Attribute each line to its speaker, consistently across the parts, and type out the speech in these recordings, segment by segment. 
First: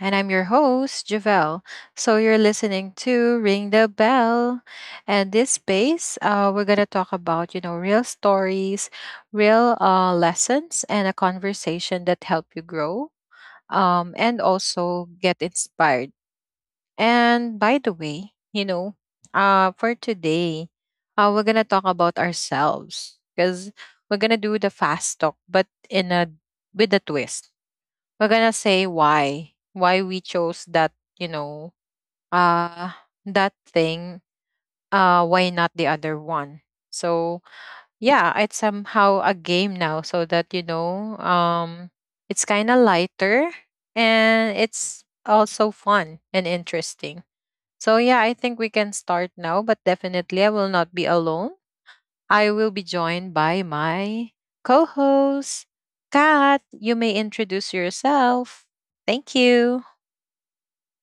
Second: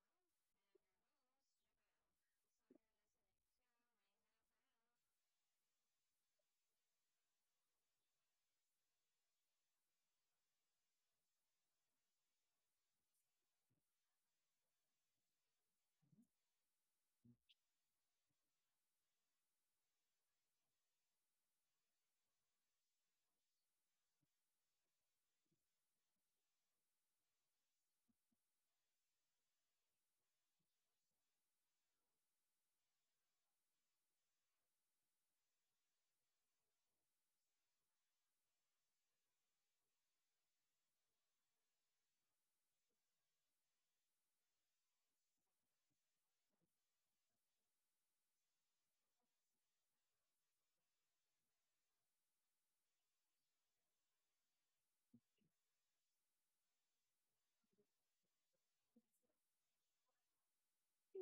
Speaker 1: And I'm your host, Javelle. So you're listening to Ring the Bell. And this space, we're going to talk about, you know, real stories, real lessons, and a conversation that help you grow and also get inspired. And by the way, you know, for today, we're gonna talk about ourselves because we're gonna do the fast talk, but in a with a twist. We're gonna say why we chose that you know uh that thing, why not the other one. So yeah, it's somehow a game now, so that it's kind of lighter, and it's also fun and interesting. So yeah, I think we can start now, but definitely I will not be alone. I will be joined by my co-host, Kat. You may introduce yourself. Thank you.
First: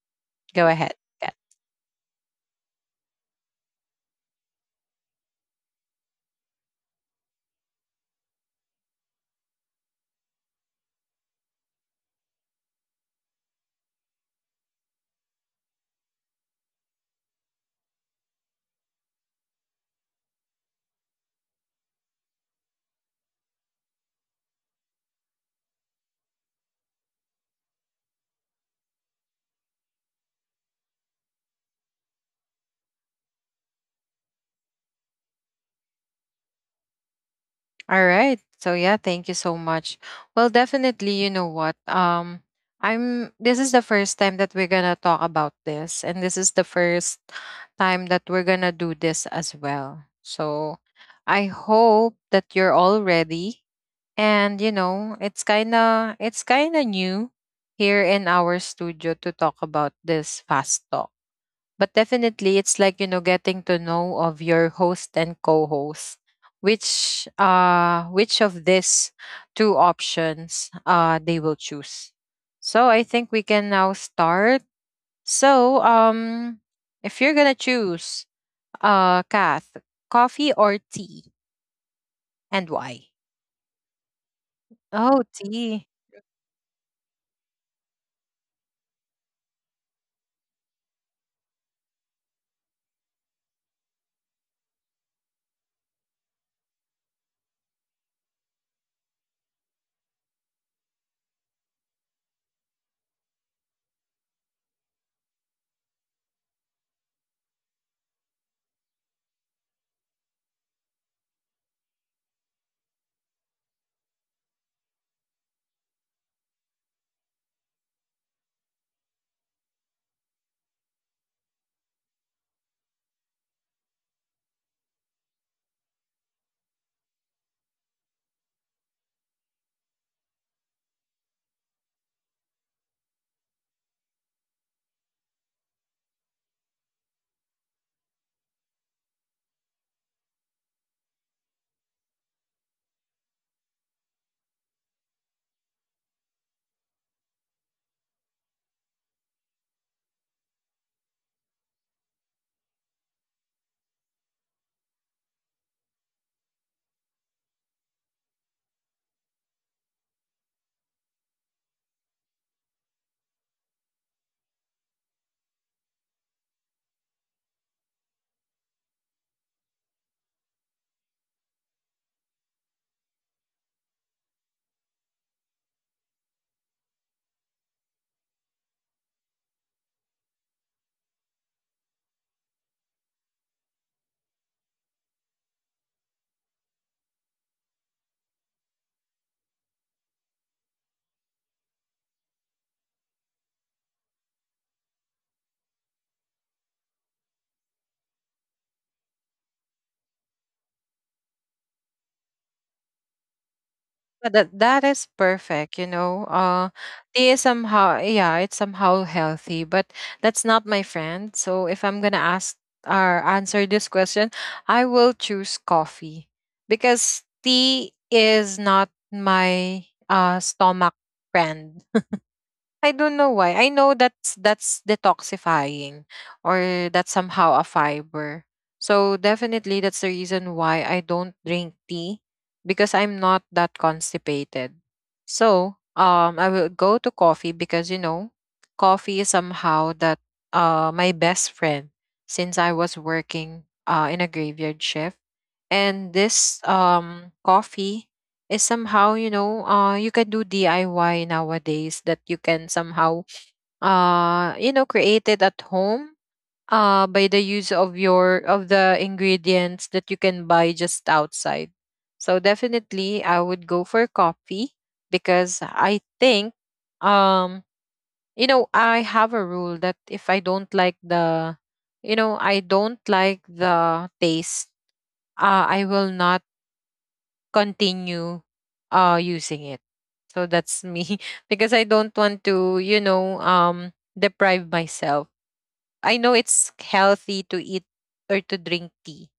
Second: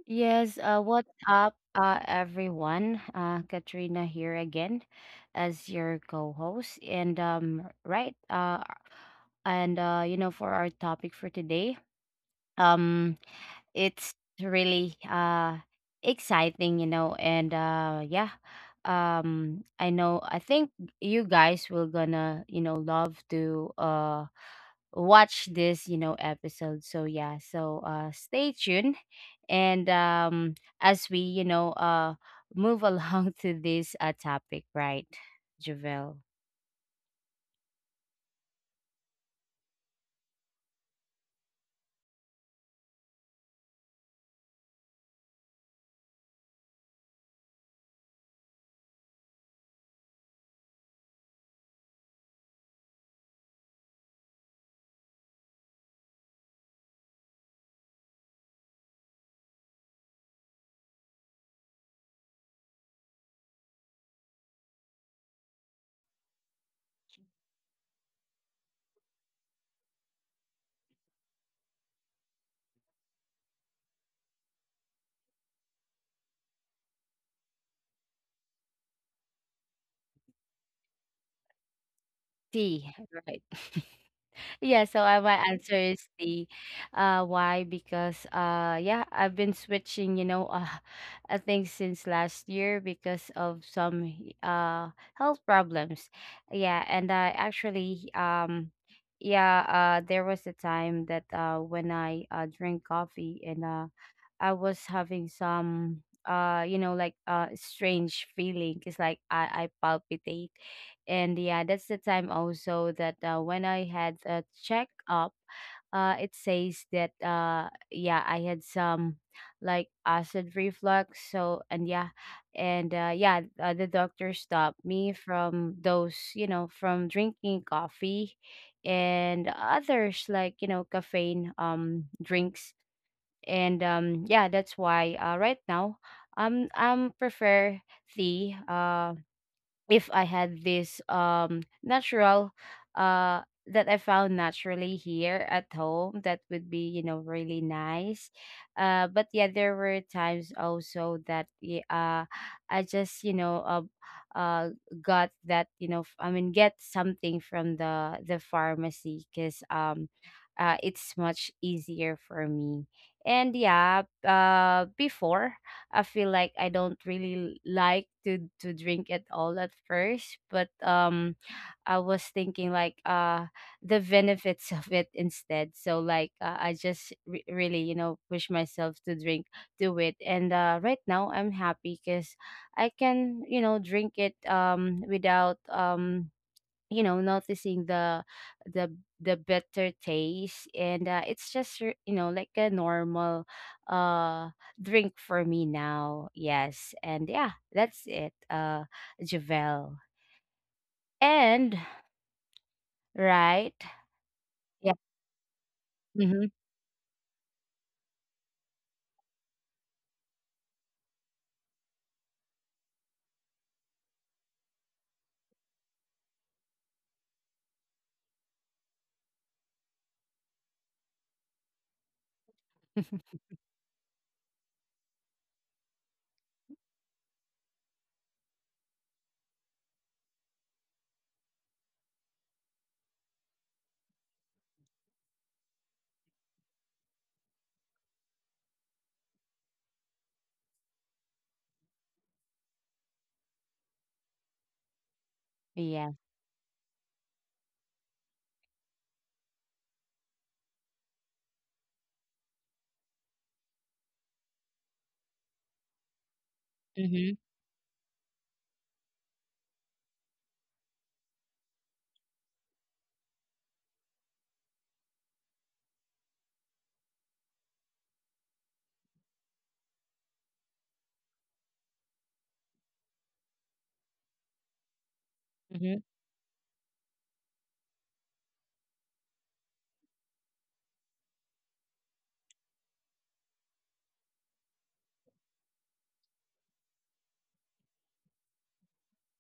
Speaker 2: Yes,
Speaker 1: Go ahead,
Speaker 2: what's
Speaker 1: Kat.
Speaker 2: up, everyone? Katrina here again as your co-host. And you know, for our topic for today, um, it's really exciting, you know, and yeah, I know, I think you guys will gonna, love to watch this episode. So yeah, so stay tuned. And as we move along to this topic, right, javel?
Speaker 1: All right. So yeah, thank you so much. Well, definitely, you know what? I'm This is the first time that we're going to talk about this, and this is the first time that we're going to do this as well. So I hope that you're all ready, and you know it's kind of new here in our studio to talk about this fast talk, but definitely it's like, you know, getting to know of your host and co-host, which of these two options they will choose. So I think we can now start. So if you're gonna choose, Kath, coffee or tea, and
Speaker 2: T.
Speaker 1: why?
Speaker 2: Right. Yeah, so
Speaker 1: Oh,
Speaker 2: my answer
Speaker 1: tea.
Speaker 2: is D. Why? Because yeah, I've been switching, I think since last year because of some health problems. Yeah, and I actually, yeah, there was a time that when I drink coffee, and I was having some like strange feeling. It's like I palpitate. And yeah, that's the time also that, when I had a check up It says that yeah, I had some like acid reflux, so. And yeah, and the doctor stopped me from those, you know, from drinking coffee and others, like, you know, caffeine drinks. And that's why right now, I'm prefer tea. If I had this natural, uh that I found naturally here at home, that would be really nice. But yeah, there were times also that, yeah, I just, uh, uh got that, I mean get something from the pharmacy, cuz it's much easier for me. And yeah, before, I feel like I don't really like to drink at all at first, but I was thinking like the benefits of it instead. So like, I just really, you know, push myself to drink to it. And right now I'm happy cuz I can, drink it without, noticing the the better taste. And it's just, you know, like a normal uh drink for me now. Yes, and yeah, that's it. Javel. And right.
Speaker 1: But that that
Speaker 2: Yeah.
Speaker 1: is perfect, you know.
Speaker 2: Hmm.
Speaker 1: Tea is somehow, yeah, it's somehow healthy, but that's not my friend. So if I'm gonna ask or answer this question, I will choose coffee. Because tea is not my stomach friend. I don't know why. I know that's detoxifying, or that's somehow a fiber. So definitely that's the reason why I don't drink tea, because I'm not that constipated. So I will go to coffee because, you know, coffee is somehow that my best friend since I was working in a graveyard shift.
Speaker 2: Yeah.
Speaker 1: And this coffee is somehow, you know, you can do DIY nowadays, that you can somehow you know create it at home by the
Speaker 2: Hmm.
Speaker 1: use of your of the ingredients that you can buy just outside. So definitely I would go for coffee, because I think um you know I have a rule that if I don't like the, you know, I don't like the taste, I
Speaker 2: Hmm.
Speaker 1: will not continue using it. So that's me because I don't want to, you know, deprive myself. I know it's healthy to eat or to drink tea,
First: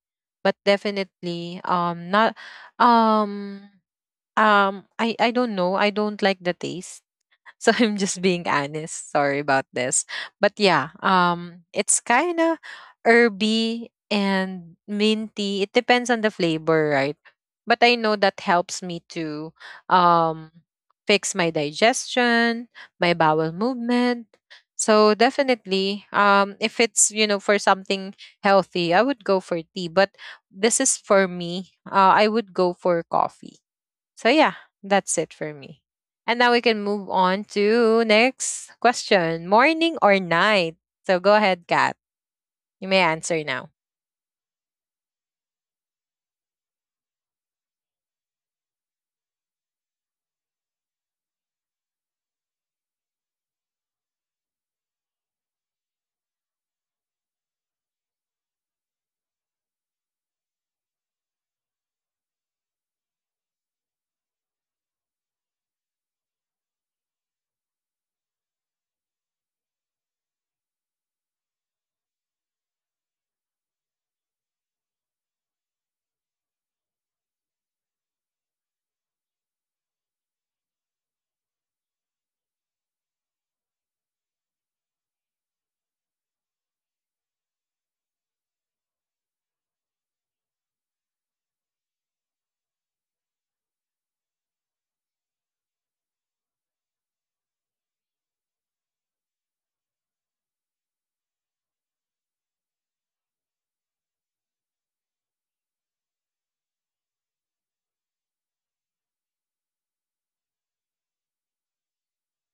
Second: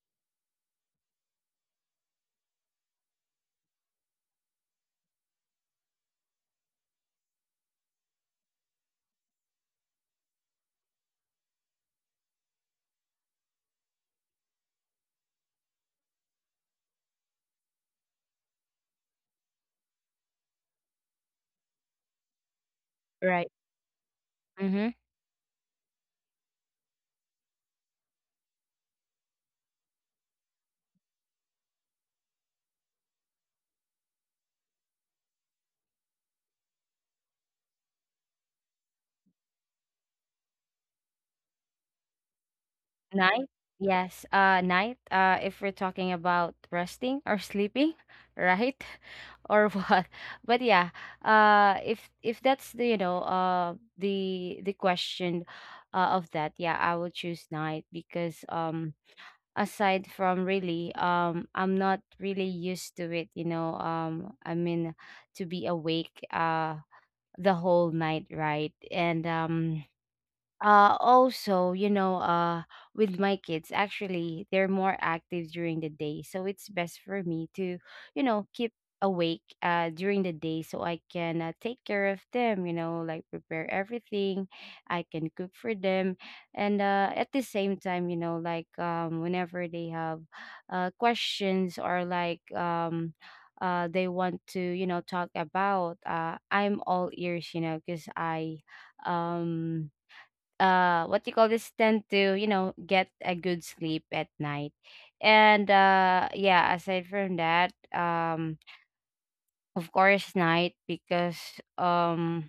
Speaker 1: but definitely not um I I don't know. I don't like the taste. So I'm just being honest. Sorry about this. But yeah, it's kind of herby and minty. It depends on the flavor, right? But I know that helps me to um fix my digestion, my bowel
Speaker 2: Right.
Speaker 1: movement.
Speaker 2: Hmm.
Speaker 1: So definitely, if it's, you know, for something healthy, I would go for tea, but this is for me. I would go for coffee, so yeah, that's it for me. And now we can move on to next question. Morning or night? So go ahead, Kat. You may answer
Speaker 2: Night?
Speaker 1: now.
Speaker 2: Yes, night. If we're talking about resting or sleeping, right? Or what? But yeah, if that's the, the question, of that, yeah, I would choose night because, aside from really, I'm not really used to it, you know. I mean, to be awake, the whole night, right? And also, with my kids, actually, they're more active during the day, so it's best for me to, keep awake during the day, so I can, take care of them, you know, like prepare everything. I can cook for them. And at the same time, you know, like, whenever they have questions or like, they want to, talk about, I'm all ears, you know, because I, um what do you call this, tend to, get a good sleep at night. And yeah, aside from that, of course night because, um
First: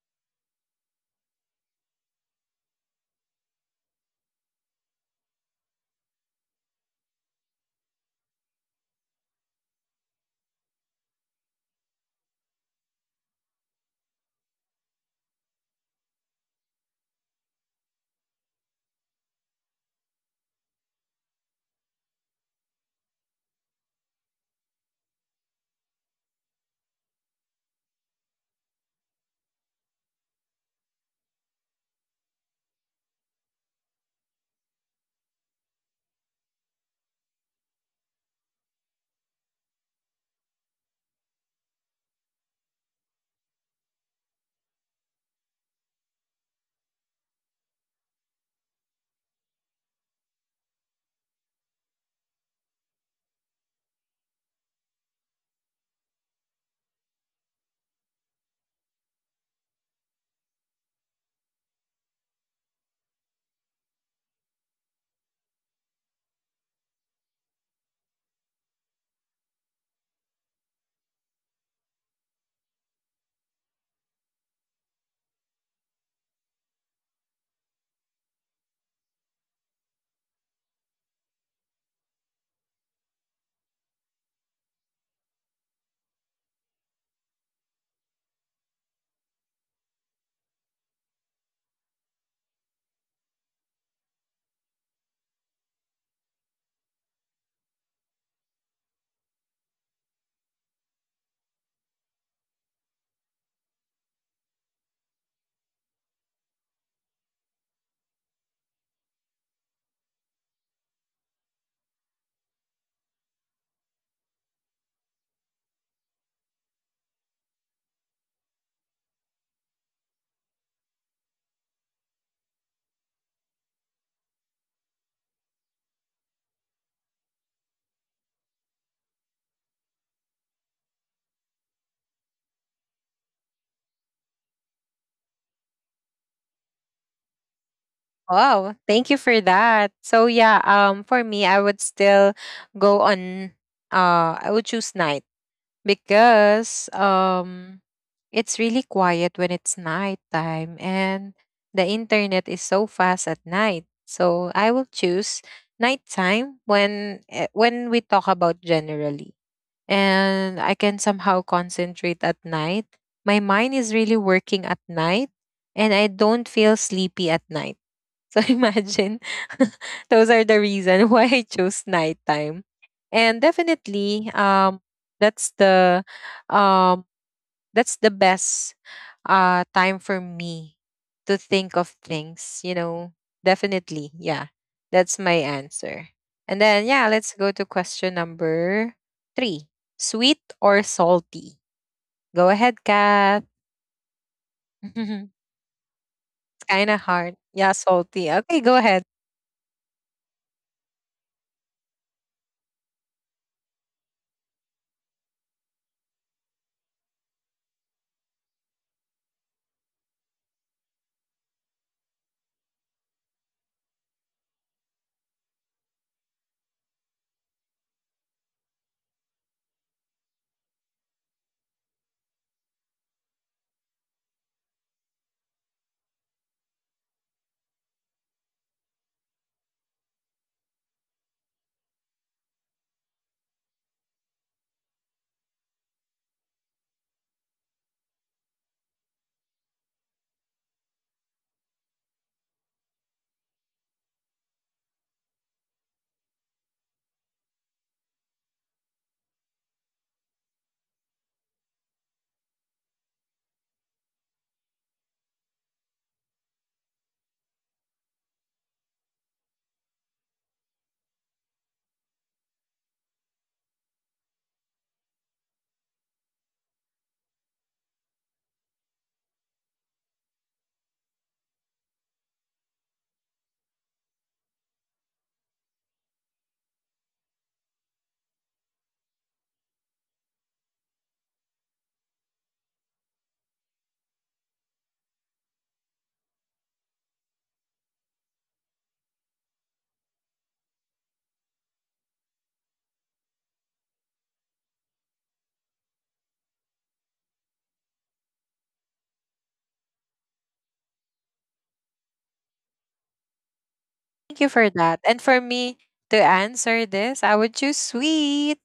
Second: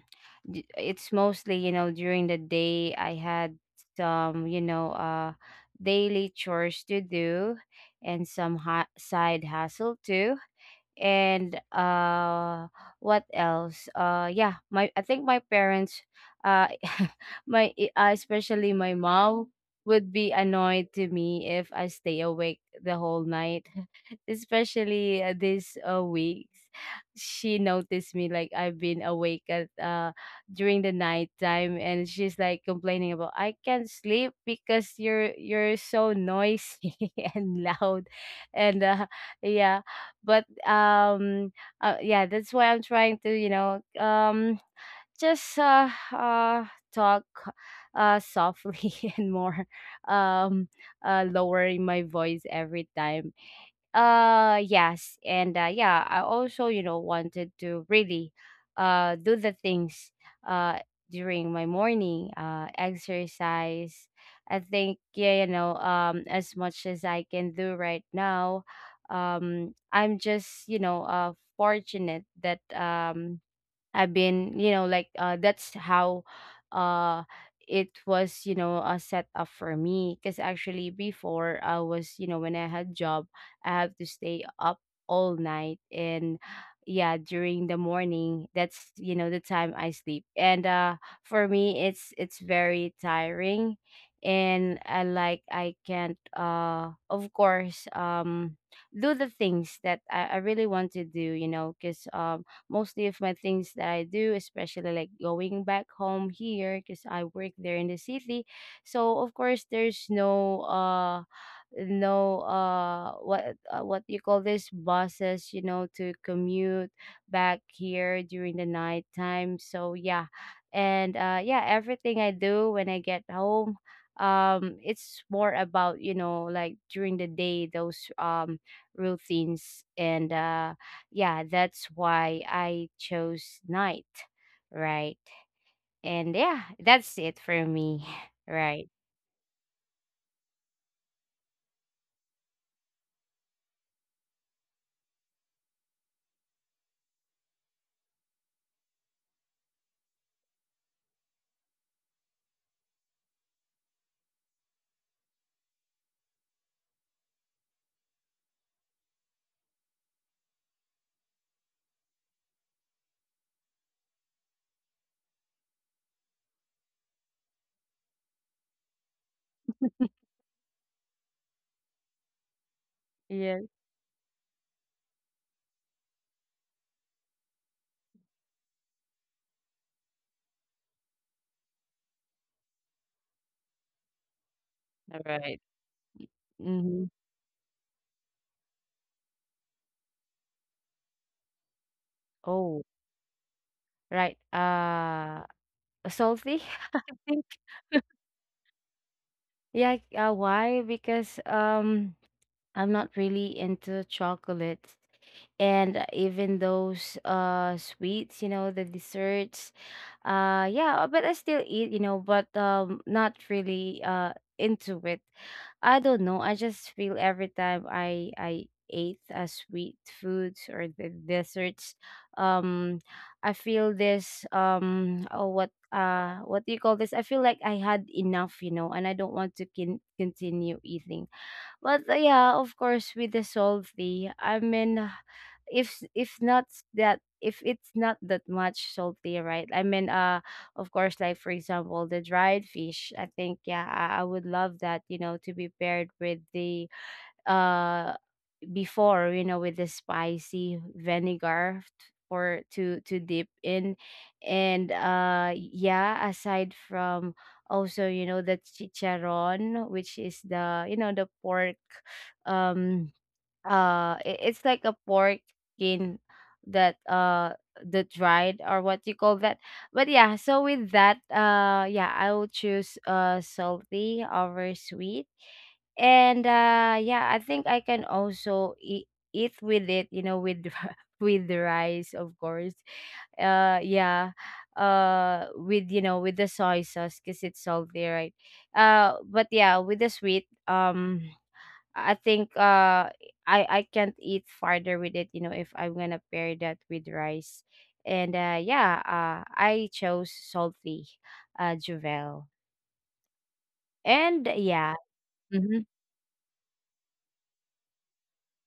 Speaker 2: it's mostly, you know, during the day I had some, daily chores to do, and some side hustle too. And what else? Yeah, my I think my parents, uh especially my mom, would be annoyed to me if I stay awake the whole night. Especially, these, weeks, she noticed me like I've been awake at, during the night time and she's like complaining about, "I can't sleep because you're so noisy" and loud. And yeah. But, yeah, that's why I'm trying to, just, talk softly and more, um lowering my voice every time. Yes. And yeah, I also, you know, wanted to really do the things uh during my morning exercise. I think, yeah, you know, as much as I can do right now. I'm just, fortunate that, I've been, you know, like, that's how uh it was, set up for me. Because actually, before I was, you know, when I had job, I have to stay up all night, and yeah, during the morning, that's you know the time I sleep. And for me, it's very tiring, and I like, I can't, of course, do the things that I really want to do, you know, because mostly of my things that I do, especially like going back home here because I work there in the city. So of course there's no what, what do you call this, buses, you know, to commute back here during the night time so yeah, and yeah, everything I do when I get home, it's more about, you know, like during the day those, routines. And, yeah, that's why I chose night, right? And yeah, that's it for me,
Speaker 1: Oh,
Speaker 2: right?
Speaker 1: thank you for that. So yeah, for me I would still go on, I would choose night, because it's really quiet when it's nighttime, and the internet is so fast at night. So I will choose nighttime when, when we talk about generally. And I can somehow concentrate at night. My mind is really working at night, and I don't feel sleepy at night. So imagine those are the reason why I chose nighttime. And
Speaker 2: Yeah.
Speaker 1: definitely that's the um that's the best time for me to think of things, you know. Definitely. Yeah. That's
Speaker 2: All
Speaker 1: my
Speaker 2: right.
Speaker 1: answer. And then yeah,
Speaker 2: Mm-hmm.
Speaker 1: let's go to question number 3. Sweet or salty? Go ahead,
Speaker 2: Oh,
Speaker 1: Kath.
Speaker 2: right.
Speaker 1: It's
Speaker 2: Salty,
Speaker 1: kind of
Speaker 2: I
Speaker 1: hard.
Speaker 2: think.
Speaker 1: Yeah, salty. Okay, go ahead.
Speaker 2: Yeah. Why? Because, I'm not really into chocolate. And even those sweets, you know, the desserts. Yeah, but I still eat, you know, but not really into it. I don't know, I just feel every time I ate, sweet foods or the desserts, um I feel this, what do you call this, I feel like I had enough, you know, and I don't want to continue eating. But, yeah, of course, with the salty, I mean, if if not if it's not that much salty, right? I mean, of course, like for example, the dried fish. I think, yeah, I would love that. You know, to be paired with the, uh before, you know, with the spicy vinegar, for to dip in. And yeah, aside from, also, you know, the chicharron, which is the, you know, the pork, um it's like a pork skin that, the dried, or what you call that. But yeah, so with that, yeah, I will choose salty over sweet. And yeah, I think I can also eat with it, you know, with, with the rice, of course. Yeah, with, you know, with the soy sauce because it's salty, right? But yeah, with the sweet, I think, I can't eat farther with it, you know, if I'm gonna pair that with rice. And I chose salty. Juvel.
Speaker 1: Thank
Speaker 2: And
Speaker 1: you for
Speaker 2: yeah.
Speaker 1: that. And for
Speaker 2: Mm-hmm.
Speaker 1: me to answer this, I would choose sweet,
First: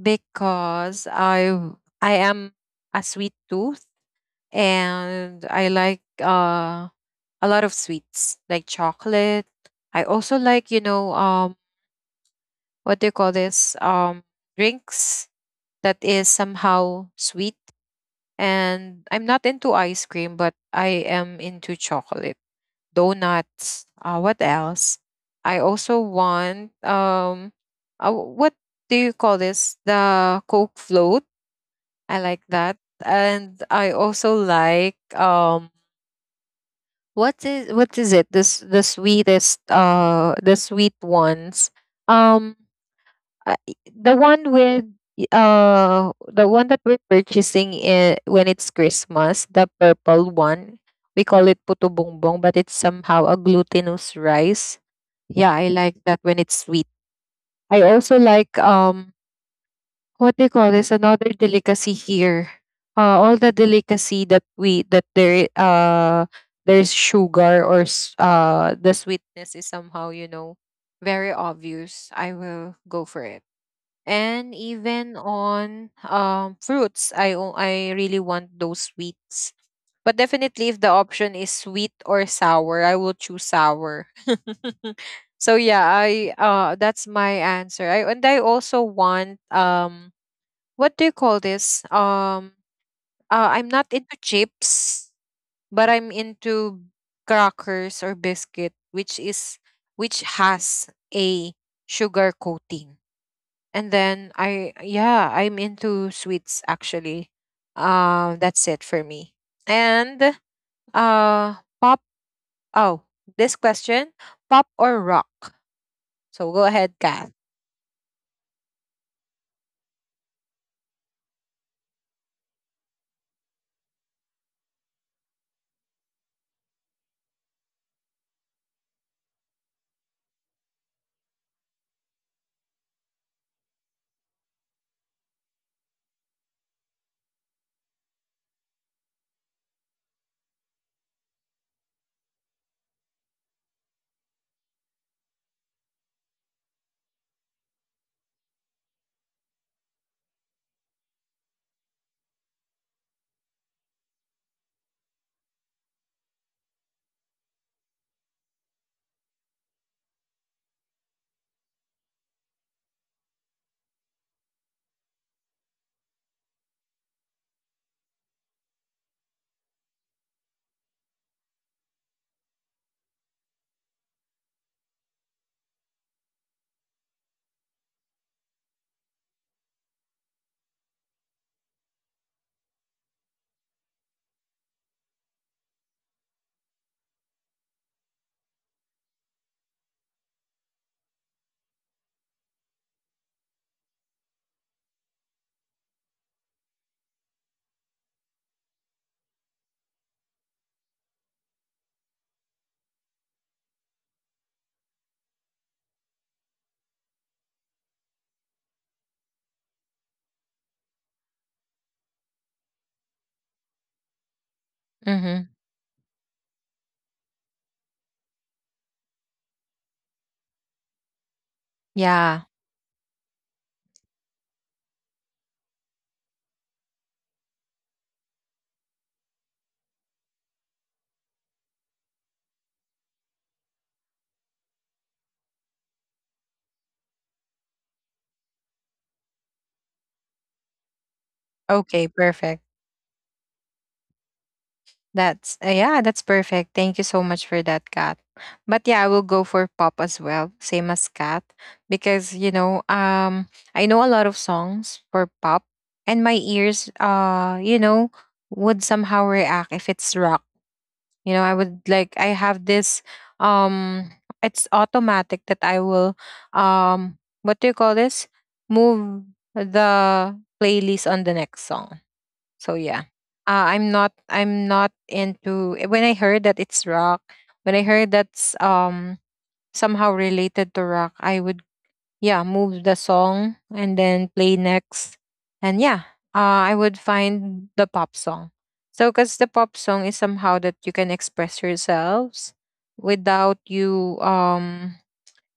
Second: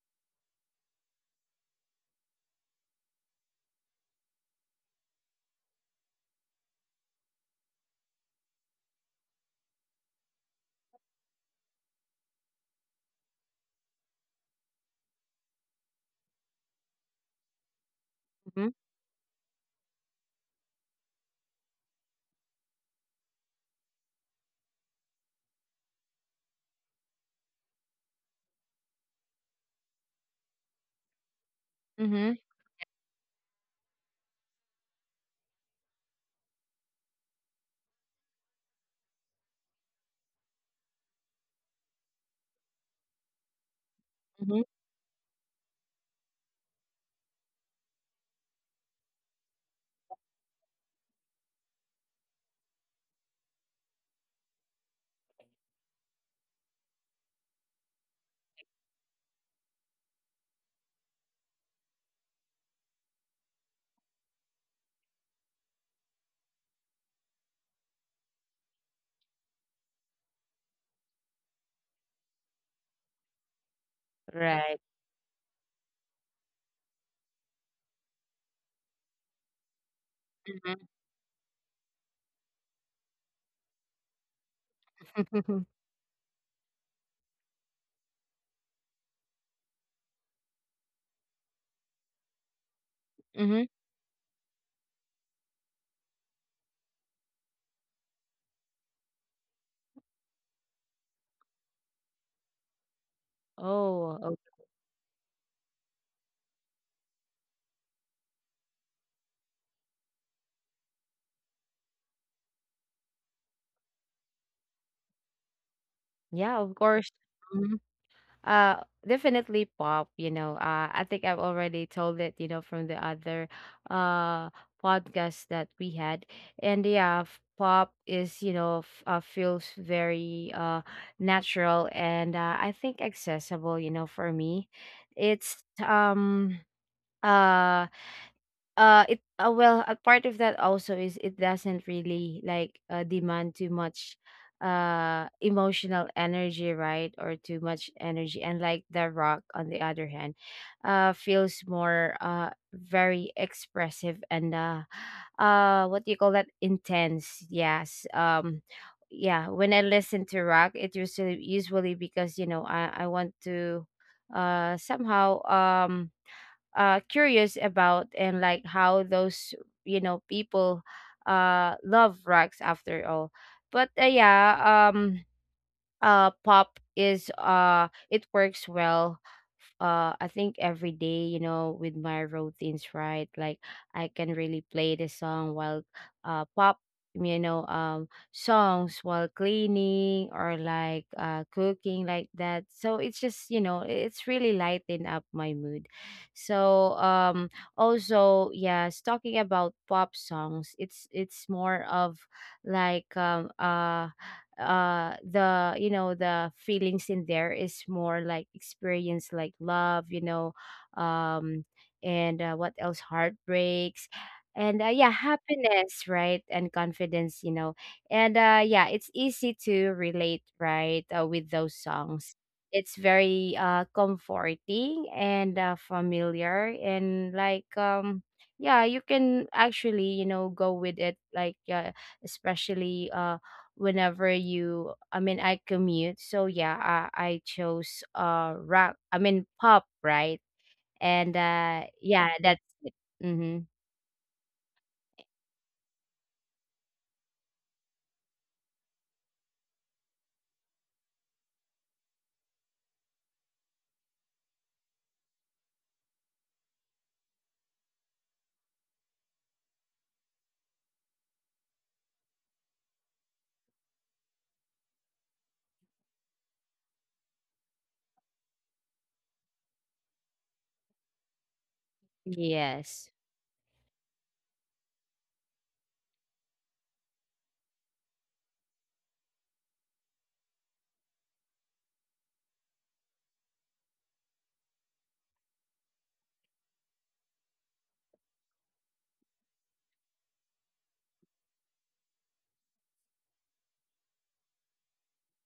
Speaker 1: because I am a sweet tooth, and I like a lot of sweets like chocolate. I also like, you know, what do you call this? Drinks that is somehow sweet.
Speaker 2: Mm-hmm.
Speaker 1: And I'm not into ice cream, but I am into chocolate donuts. What else? I also want, what do you call this? The Coke float. I like
Speaker 2: Mm-hmm.
Speaker 1: that, and I also like, what is it? This the sweetest, the sweet ones. Um, the one
Speaker 2: Mm-hmm.
Speaker 1: with, the one that we're purchasing, when it's Christmas, the purple one, we call it puto bongbong, but it's somehow a glutinous rice. Yeah, I like that when it's sweet. I also like what they call this another delicacy here. All the delicacy that we that there, there's sugar or, the sweetness is somehow, you know, very obvious. I will go for it. And
Speaker 2: Right.
Speaker 1: even on fruits, I really want those sweets. But definitely if the
Speaker 2: Mhm.
Speaker 1: option is sweet or sour, I will choose sour. So yeah, I that's my answer. I And I also want, what do you call this I'm
Speaker 2: Mhm.
Speaker 1: not into chips, but I'm into crackers or biscuit, which is which has a sugar coating. And
Speaker 2: Oh,
Speaker 1: then
Speaker 2: oh,
Speaker 1: I, yeah, I'm into sweets actually. Um, that's it for me. And uh pop oh, this question, pop or rock? So
Speaker 2: yeah,
Speaker 1: go
Speaker 2: of
Speaker 1: ahead,
Speaker 2: course.
Speaker 1: Kath.
Speaker 2: Mhm. Definitely pop, you know. I think I've already told it, you know, from the other, uh podcast that we had. And yeah, pop is, you know, feels very natural, and I think accessible, you know, for me. It's, uh it well, a part of that also is it doesn't really like, demand too much emotional energy, right? Or too much energy. And like the rock, on the other hand, feels more, very expressive, and what do you call that? Intense. Yes. Yeah. When I listen to rock, it usually because, you know, I want to, somehow, curious about and like how those, you know, people love rugs after all. But, yeah, pop is, it works well. I think every day, you know, with my routines, right? Like I can really play the song while, pop, you know, songs while cleaning or like cooking like that. So it's just, you know, it's really lighten up my mood. So, also yes, talking about pop songs, it's more of like, the, you know, the feelings in there is more like experience, like love, you know. um and what else? Heartbreaks, and yeah,
Speaker 1: Mhm.
Speaker 2: happiness, right, and confidence, you know. And yeah, it's easy to relate, right, with those songs.
Speaker 1: Yeah.
Speaker 2: It's very comforting, and familiar and like, yeah, you can actually, you know, go with it like, especially, whenever you, I mean I commute, so yeah. I chose rock, I mean pop, right. And
Speaker 1: Okay,
Speaker 2: yeah, that's
Speaker 1: perfect.
Speaker 2: it. Mm-hmm.
Speaker 1: That's, yeah, that's perfect. Thank you so much for that, Kat. But yeah, I will go for pop as well, same as Kat, because you know, I know a lot of songs for pop, and my ears, you know, would somehow react if it's rock. You know, I would like I have this, um, it's automatic that I will, what do you call this? Move the playlist on the next song. So
Speaker 2: Yes.
Speaker 1: yeah, I'm not into when I heard that it's rock. When I heard that's somehow related to rock, I would, yeah, move the song and then play next, and yeah, I would find the pop song. So because the pop song is somehow that you can express yourselves without you,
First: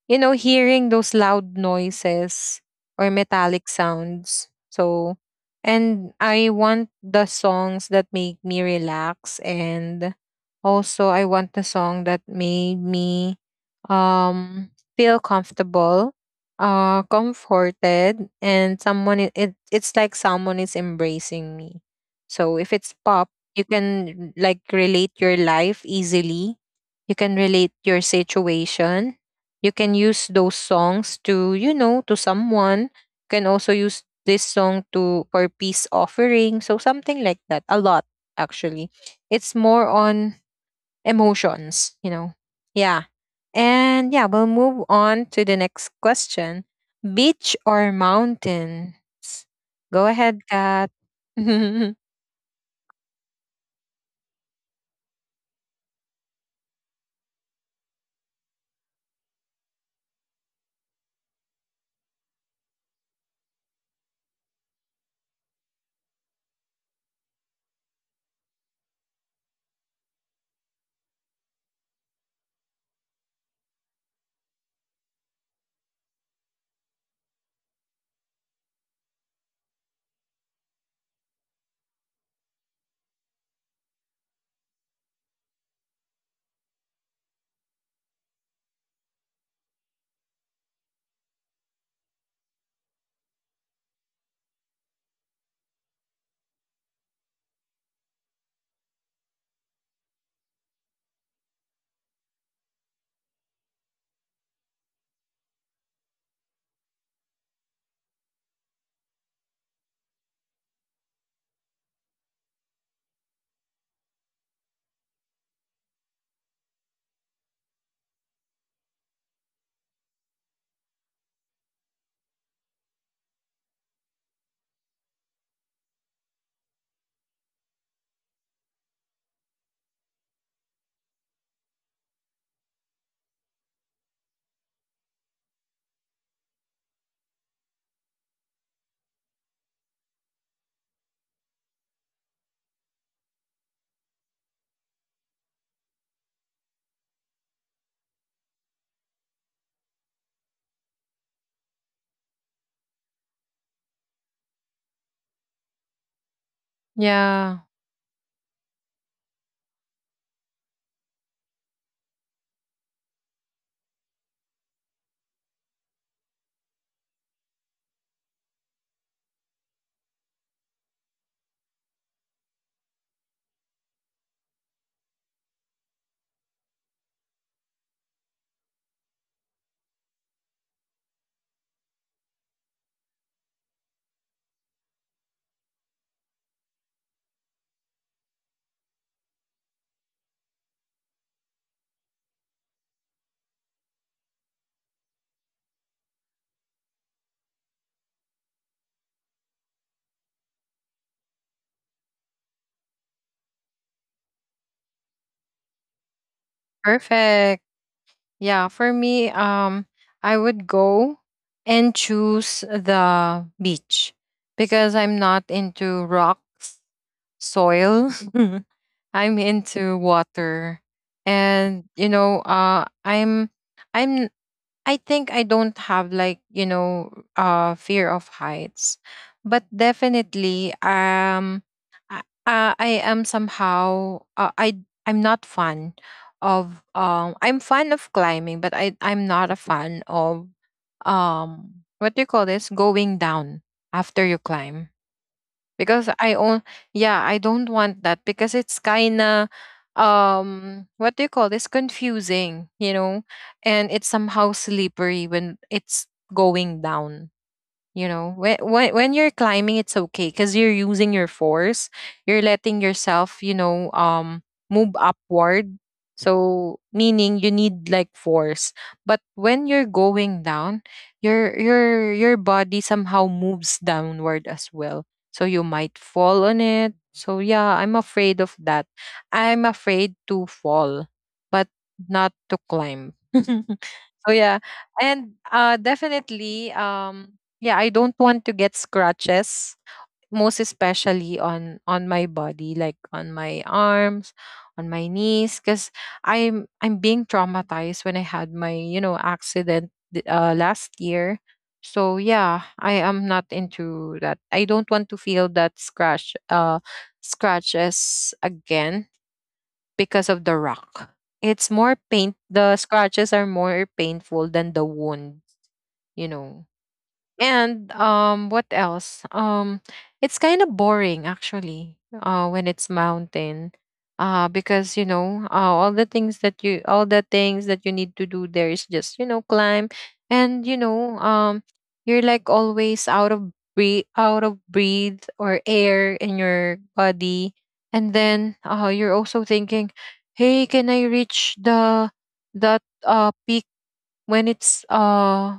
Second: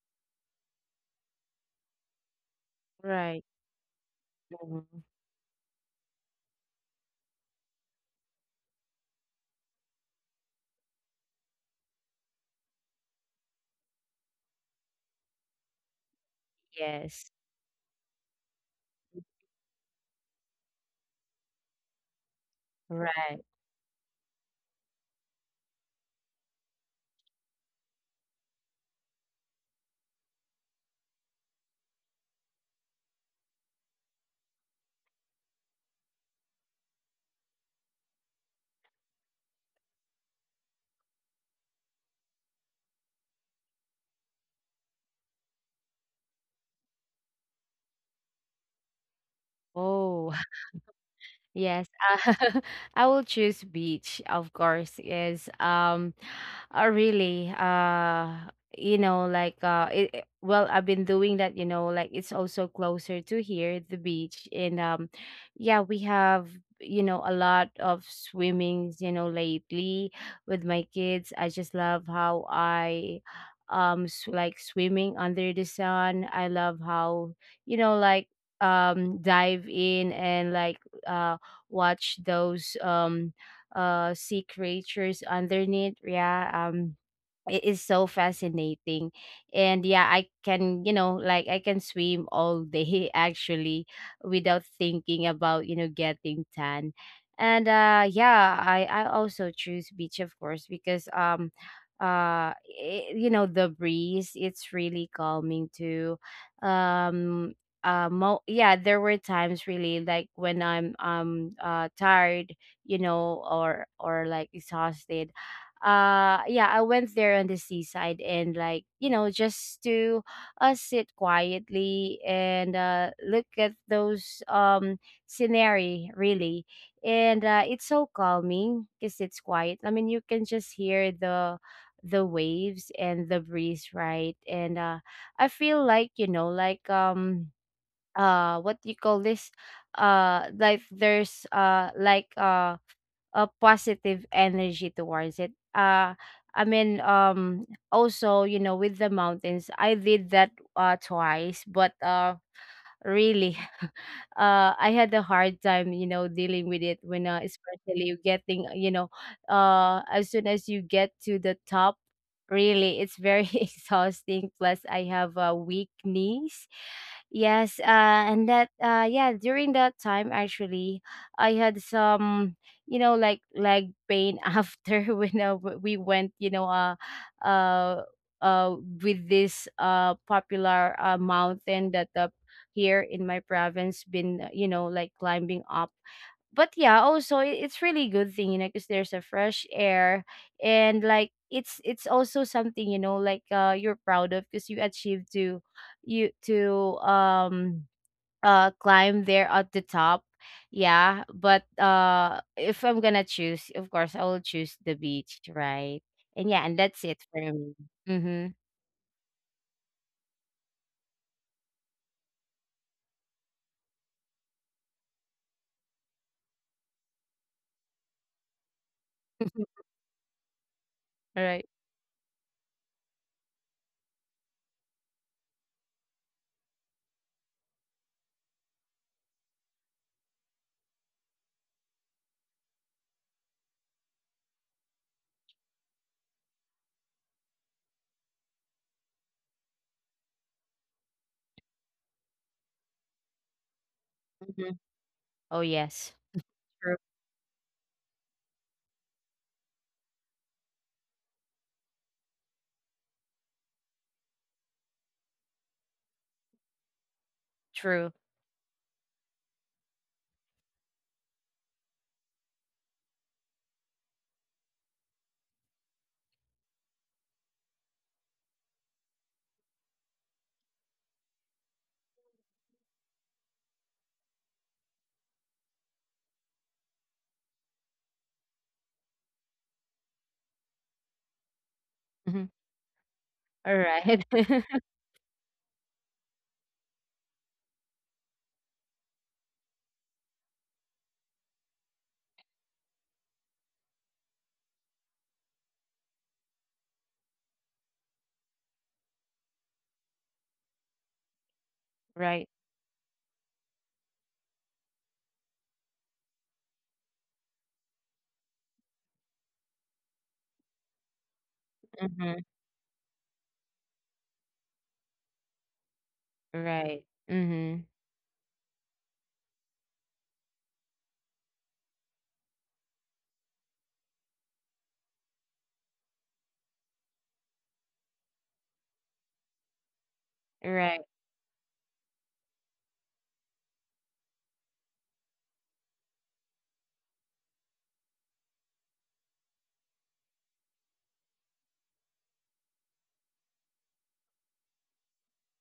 Speaker 1: you know, hearing those loud noises or
Speaker 2: Right.
Speaker 1: metallic sounds.
Speaker 2: Mhm.
Speaker 1: So, and I want the songs that make me relax. And also I want the song that made me um feel comfortable,
Speaker 2: Yes.
Speaker 1: comforted, and someone, it it's like someone is embracing me. So if it's
Speaker 2: Right.
Speaker 1: pop, you can like relate your life easily. You can relate your situation, you can use those songs to, you know, to someone. You can also use this song to for peace offering, so something like that, a lot actually. It's more on emotions, you know. Yeah. And yeah, we'll move on to the next question. Beach or mountains? Go
Speaker 2: Oh.
Speaker 1: ahead, Kat.
Speaker 2: Yes, uh, I will choose beach, of course, is, really, you know, like, well, I've been doing that, you know, like it's also closer to here, the beach. And yeah, we have a lot of swimmings, lately with my kids. I just love how I like swimming under the sun. I love how you know like dive in and like uh watch those sea creatures underneath. Yeah, it is so fascinating. And yeah, I can you know like I can swim all day actually without thinking about getting tan. And yeah, I also choose beach, of course, because I, the breeze, it's really calming too. um yeah, there were times really, like when I'm tired, or like exhausted. Yeah, I went there on the seaside, and like, just to sit quietly and look at those scenery really. And it's so calming because it's quiet. I mean, you can just hear the waves and the breeze, right? And I feel like, like, what do you call this, like there's, like, a positive energy towards it. I mean, also, with the mountains, I did that twice, but really, I had a hard time, dealing with it when,
Speaker 1: Yeah,
Speaker 2: especially you getting, as soon as you get to the top, really, it's very exhausting. Plus, I have weak knees. Yes, and that, yeah, during that time, actually, I had some, like leg pain after when we went, uh, uh, with this popular mountain that here in my province been like climbing up. But yeah, also it's really good thing, because there's a fresh air. And like it's also something, like, you're proud of because you achieved to you to climb there at the top. Yeah, but if I'm gonna choose, of course I will choose the beach, right? And yeah, and that's it for
Speaker 1: perfect.
Speaker 2: me. Mm-hmm.
Speaker 1: Yeah, for me, I would go and choose the beach, because I'm not into rocks, soil. I'm into water,
Speaker 2: All right.
Speaker 1: and you know, I'm I think I don't have like, you know, fear of heights. But definitely I, I am somehow, I I'm not fan of, I'm fan of climbing, but I I'm not a fan of, what do you call this? Going down after you
Speaker 2: Mhm.
Speaker 1: climb,
Speaker 2: Oh yes,
Speaker 1: because I own,
Speaker 2: true,
Speaker 1: yeah, I don't want that, because it's kinda, what do you call this? Confusing, you know? And it's somehow slippery when it's going down,
Speaker 2: true.
Speaker 1: you know, when when you're climbing it's okay because you're using your force, you're letting yourself, you know, move upward, so meaning you need like force. But when you're going down, your body somehow moves downward as well, so you might fall on it. So yeah, I'm afraid of that, I'm afraid to fall, but not to climb.
Speaker 2: All right.
Speaker 1: So yeah, and definitely, yeah, I don't want to get scratches, most especially on my body, like on my arms, on my knees, because i'm being traumatized when I had my, you know, accident, last year. So
Speaker 2: Right.
Speaker 1: yeah, I am not into that. I don't want to feel that scratches again, because of the rock. It's more
Speaker 2: Mhm.
Speaker 1: pain, the scratches are more painful than the wound, you know.
Speaker 2: Right. Mhm.
Speaker 1: And um, what else? Um, it's kind of boring actually when it's mountain. Because you know, all the things that you need to do there is just, you know, climb and you
Speaker 2: Right.
Speaker 1: know, you're like always out of breath or air in your body. And then you're also thinking, "Hey, can I reach the that peak when it's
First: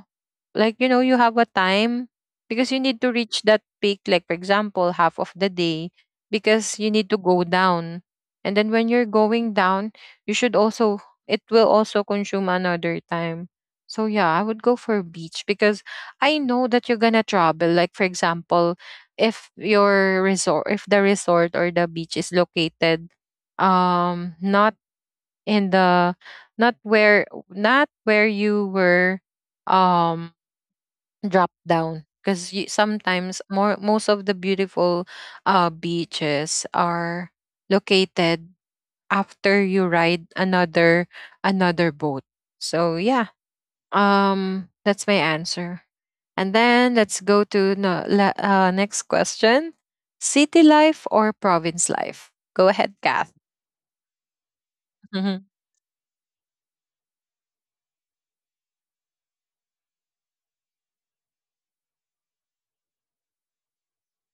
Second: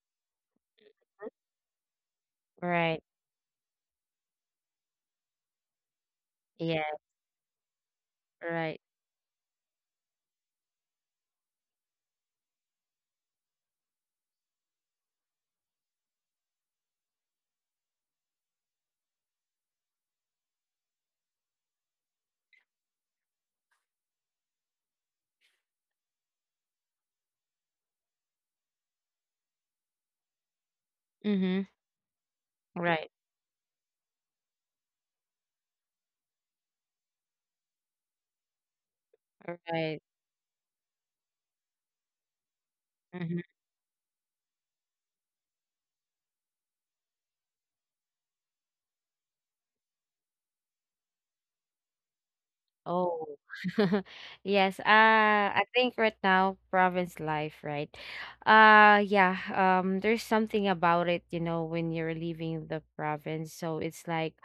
Speaker 1: like you know you have a time because you need
Speaker 2: Right.
Speaker 1: to reach that peak, like, for example, half of the day because you
Speaker 2: Yeah.
Speaker 1: need to go down and then
Speaker 2: Right.
Speaker 1: when you're going down you should also it will also consume another time. So yeah, I would go for beach because I know that you're gonna travel, like, for example, if the resort or the beach is located, not in the not where you were um drop
Speaker 2: Mhm.
Speaker 1: down, because
Speaker 2: Right.
Speaker 1: sometimes more most of the beautiful beaches are located after you
Speaker 2: Right.
Speaker 1: ride another boat. So
Speaker 2: Mhm.
Speaker 1: yeah, that's my answer. And then let's go to no, la, next question. City life or province life. Go ahead,
Speaker 2: Oh,
Speaker 1: Kath.
Speaker 2: yes.
Speaker 1: Mhm.
Speaker 2: I think right now, province life, right? Yeah. There's something about it, you know, when you're leaving the province. So it's like,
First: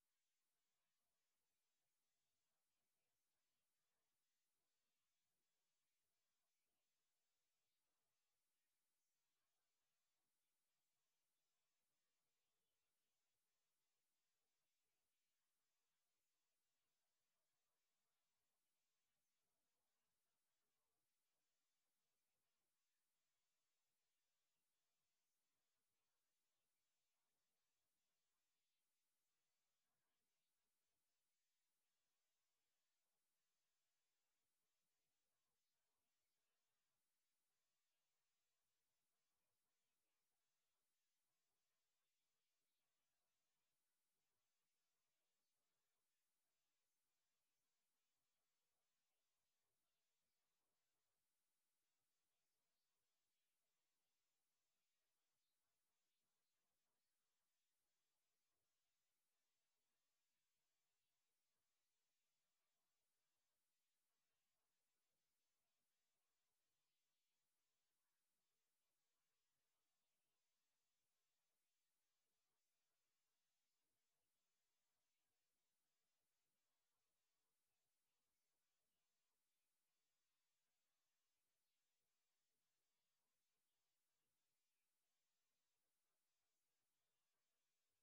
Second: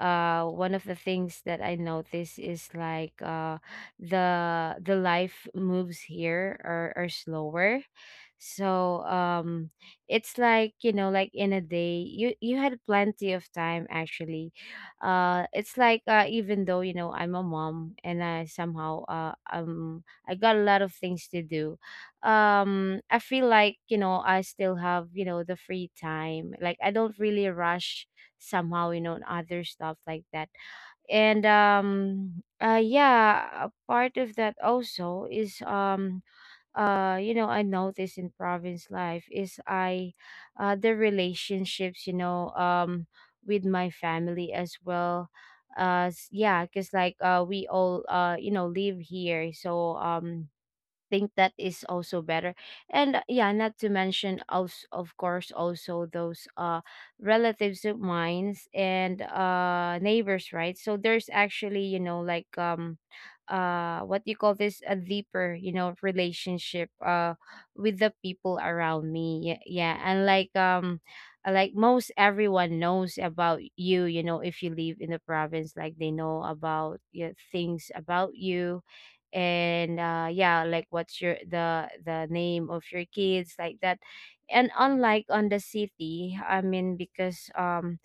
Speaker 2: one of the things that I notice is like, the life moves here are slower. So, it's like, you know, like in a day, you had plenty of time actually. It's like, even though you know I'm a mom and I somehow I got a lot of things to do. I feel like, I still have, the free time, like I don't really rush somehow, and other stuff like that. And yeah, a part of that also is, I noticed in province life is I, the relationships, with my family as well. Yeah, because like we all live here, so think that is also better. And yeah, not to mention also, of course, also those relatives of mine and neighbors, right? So there's actually, like, what do you call this, a deeper, relationship, with the people around me. Yeah, yeah. And like, like most everyone knows about you, you know if you live in the province, like they know about yeah, things about you. And yeah, like what's your the name of your kids, like that. And unlike on the city, I mean, because,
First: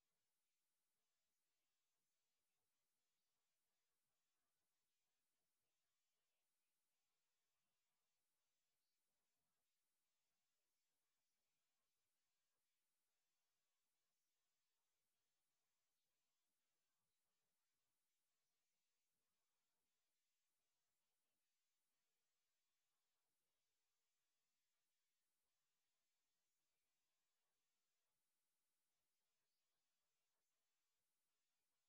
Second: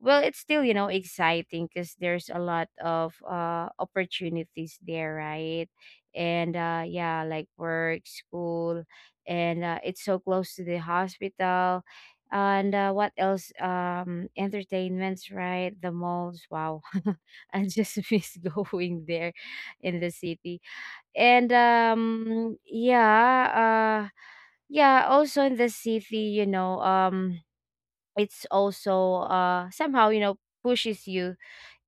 Speaker 2: well, it's still, exciting because there's a lot of opportunities there, right? And yeah, like work, school, and it's so close to the hospital. And what else, entertainments, right, the malls, wow. I just miss going there in the city. And yeah, yeah, also in the city, it's also somehow, you know, pushes you,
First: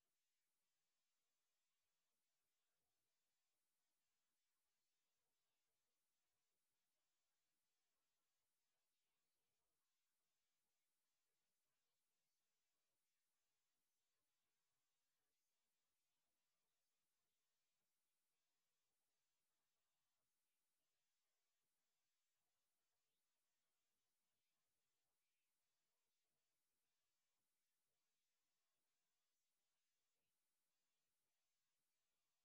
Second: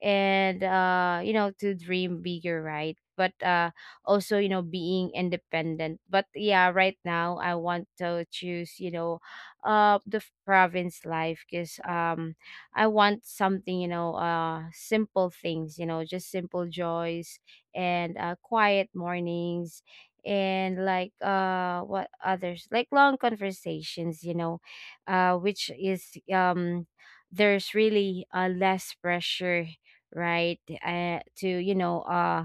Speaker 2: and to dream bigger, right? But also, you know, being independent. But yeah, right now I want to choose, province life because I want something, simple things, you know, just simple joys, and quiet mornings, and like what others, like long conversations, which is, there's really, less pressure, right? To,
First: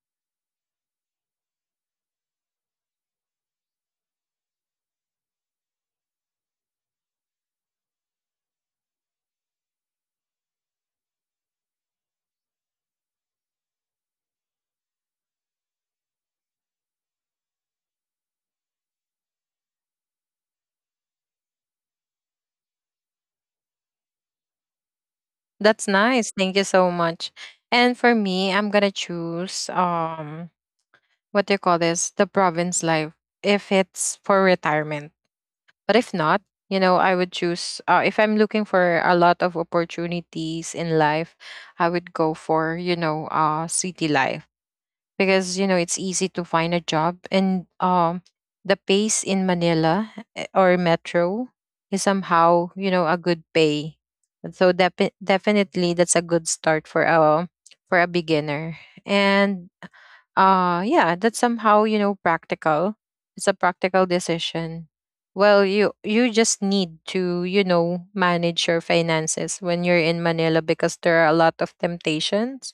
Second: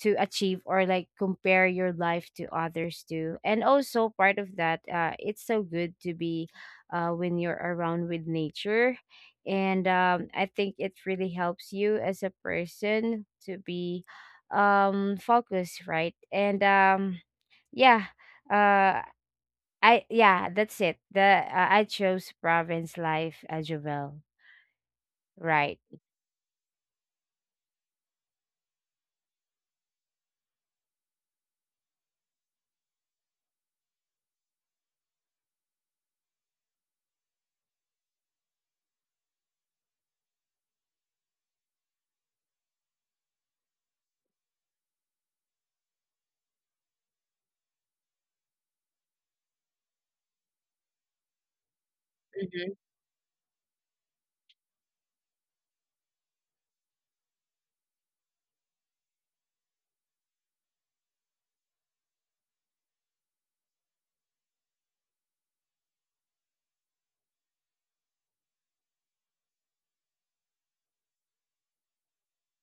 Speaker 2: to achieve, or like compare your life to others too. And also part of that, it's so good to be when you're around with nature. And I think it really helps you as a person to be focused, right? And yeah, uh I, yeah, that's it, the I chose province life as well, right?
Speaker 1: That's nice, thank you so much. And for me, I'm gonna choose, what do you call this, the province life if it's for retirement. But if not, you know, I would choose, if I'm looking for a lot of opportunities in life, I would go for, you know, city life because, you know, it's easy to find a job, and the pace in Manila, eh, or metro is somehow,
Speaker 2: Hmm.
Speaker 1: you know, a good pay. So definitely that's a good start for a beginner. And yeah, that's somehow, you know, practical. It's a practical decision. Well, you just need to, you know, manage your finances when you're in Manila because there are a lot of temptations,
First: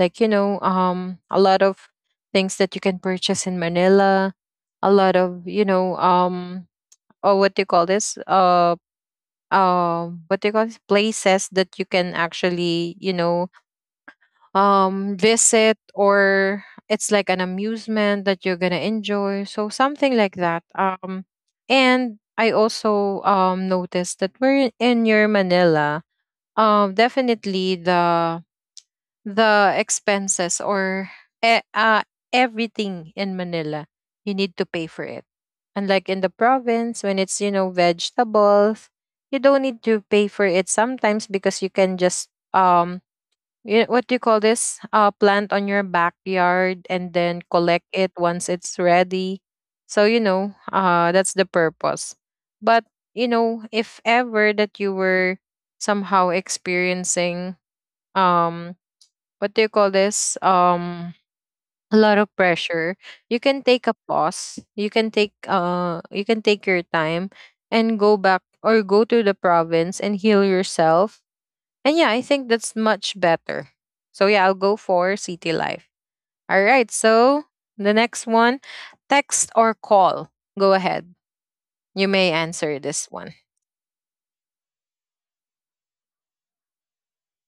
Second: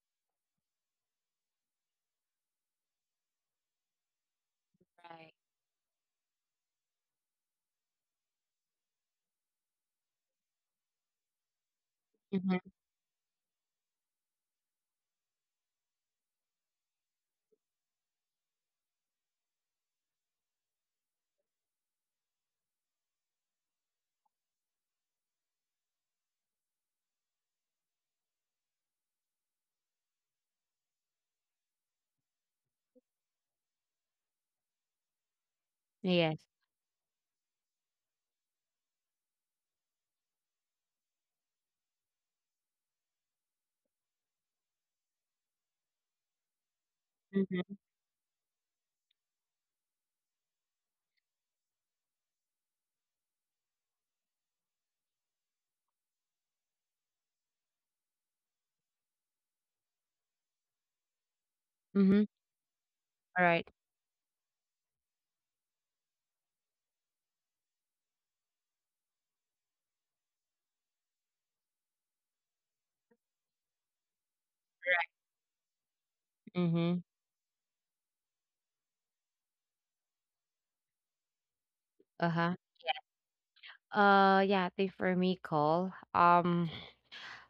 Speaker 1: like, you know, a lot of things that you can purchase in Manila, a lot
Speaker 2: Right.
Speaker 1: of, you know, or what do you call this, what do you call this, places that you can
Speaker 2: Hmm.
Speaker 1: actually, you know, visit, or it's like an amusement that you're gonna enjoy, so something like that. And I also noticed that we're in your Manila, definitely the expenses or e- uh, everything in Manila, you need to pay for it, unlike in the
Speaker 2: Yes.
Speaker 1: province when it's, you know, vegetables, you don't need to pay for it sometimes because you can just, um you, what do you call this? Plant on your backyard and then collect it once it's ready. So, you know, that's the purpose. But, you know, if ever that you were somehow experiencing, um, what do you call this? A lot of
Speaker 2: Mhm.
Speaker 1: pressure, you can
Speaker 2: Alright.
Speaker 1: take a pause. You can take your time and go back or go to the province and heal yourself. And yeah, I think that's much better. So yeah, I'll go for city life. All right.
Speaker 2: Mhm.
Speaker 1: So the next one, text or call. Go ahead. You may
Speaker 2: Uh-huh.
Speaker 1: answer this one.
Speaker 2: Yeah, I think for me, Cole,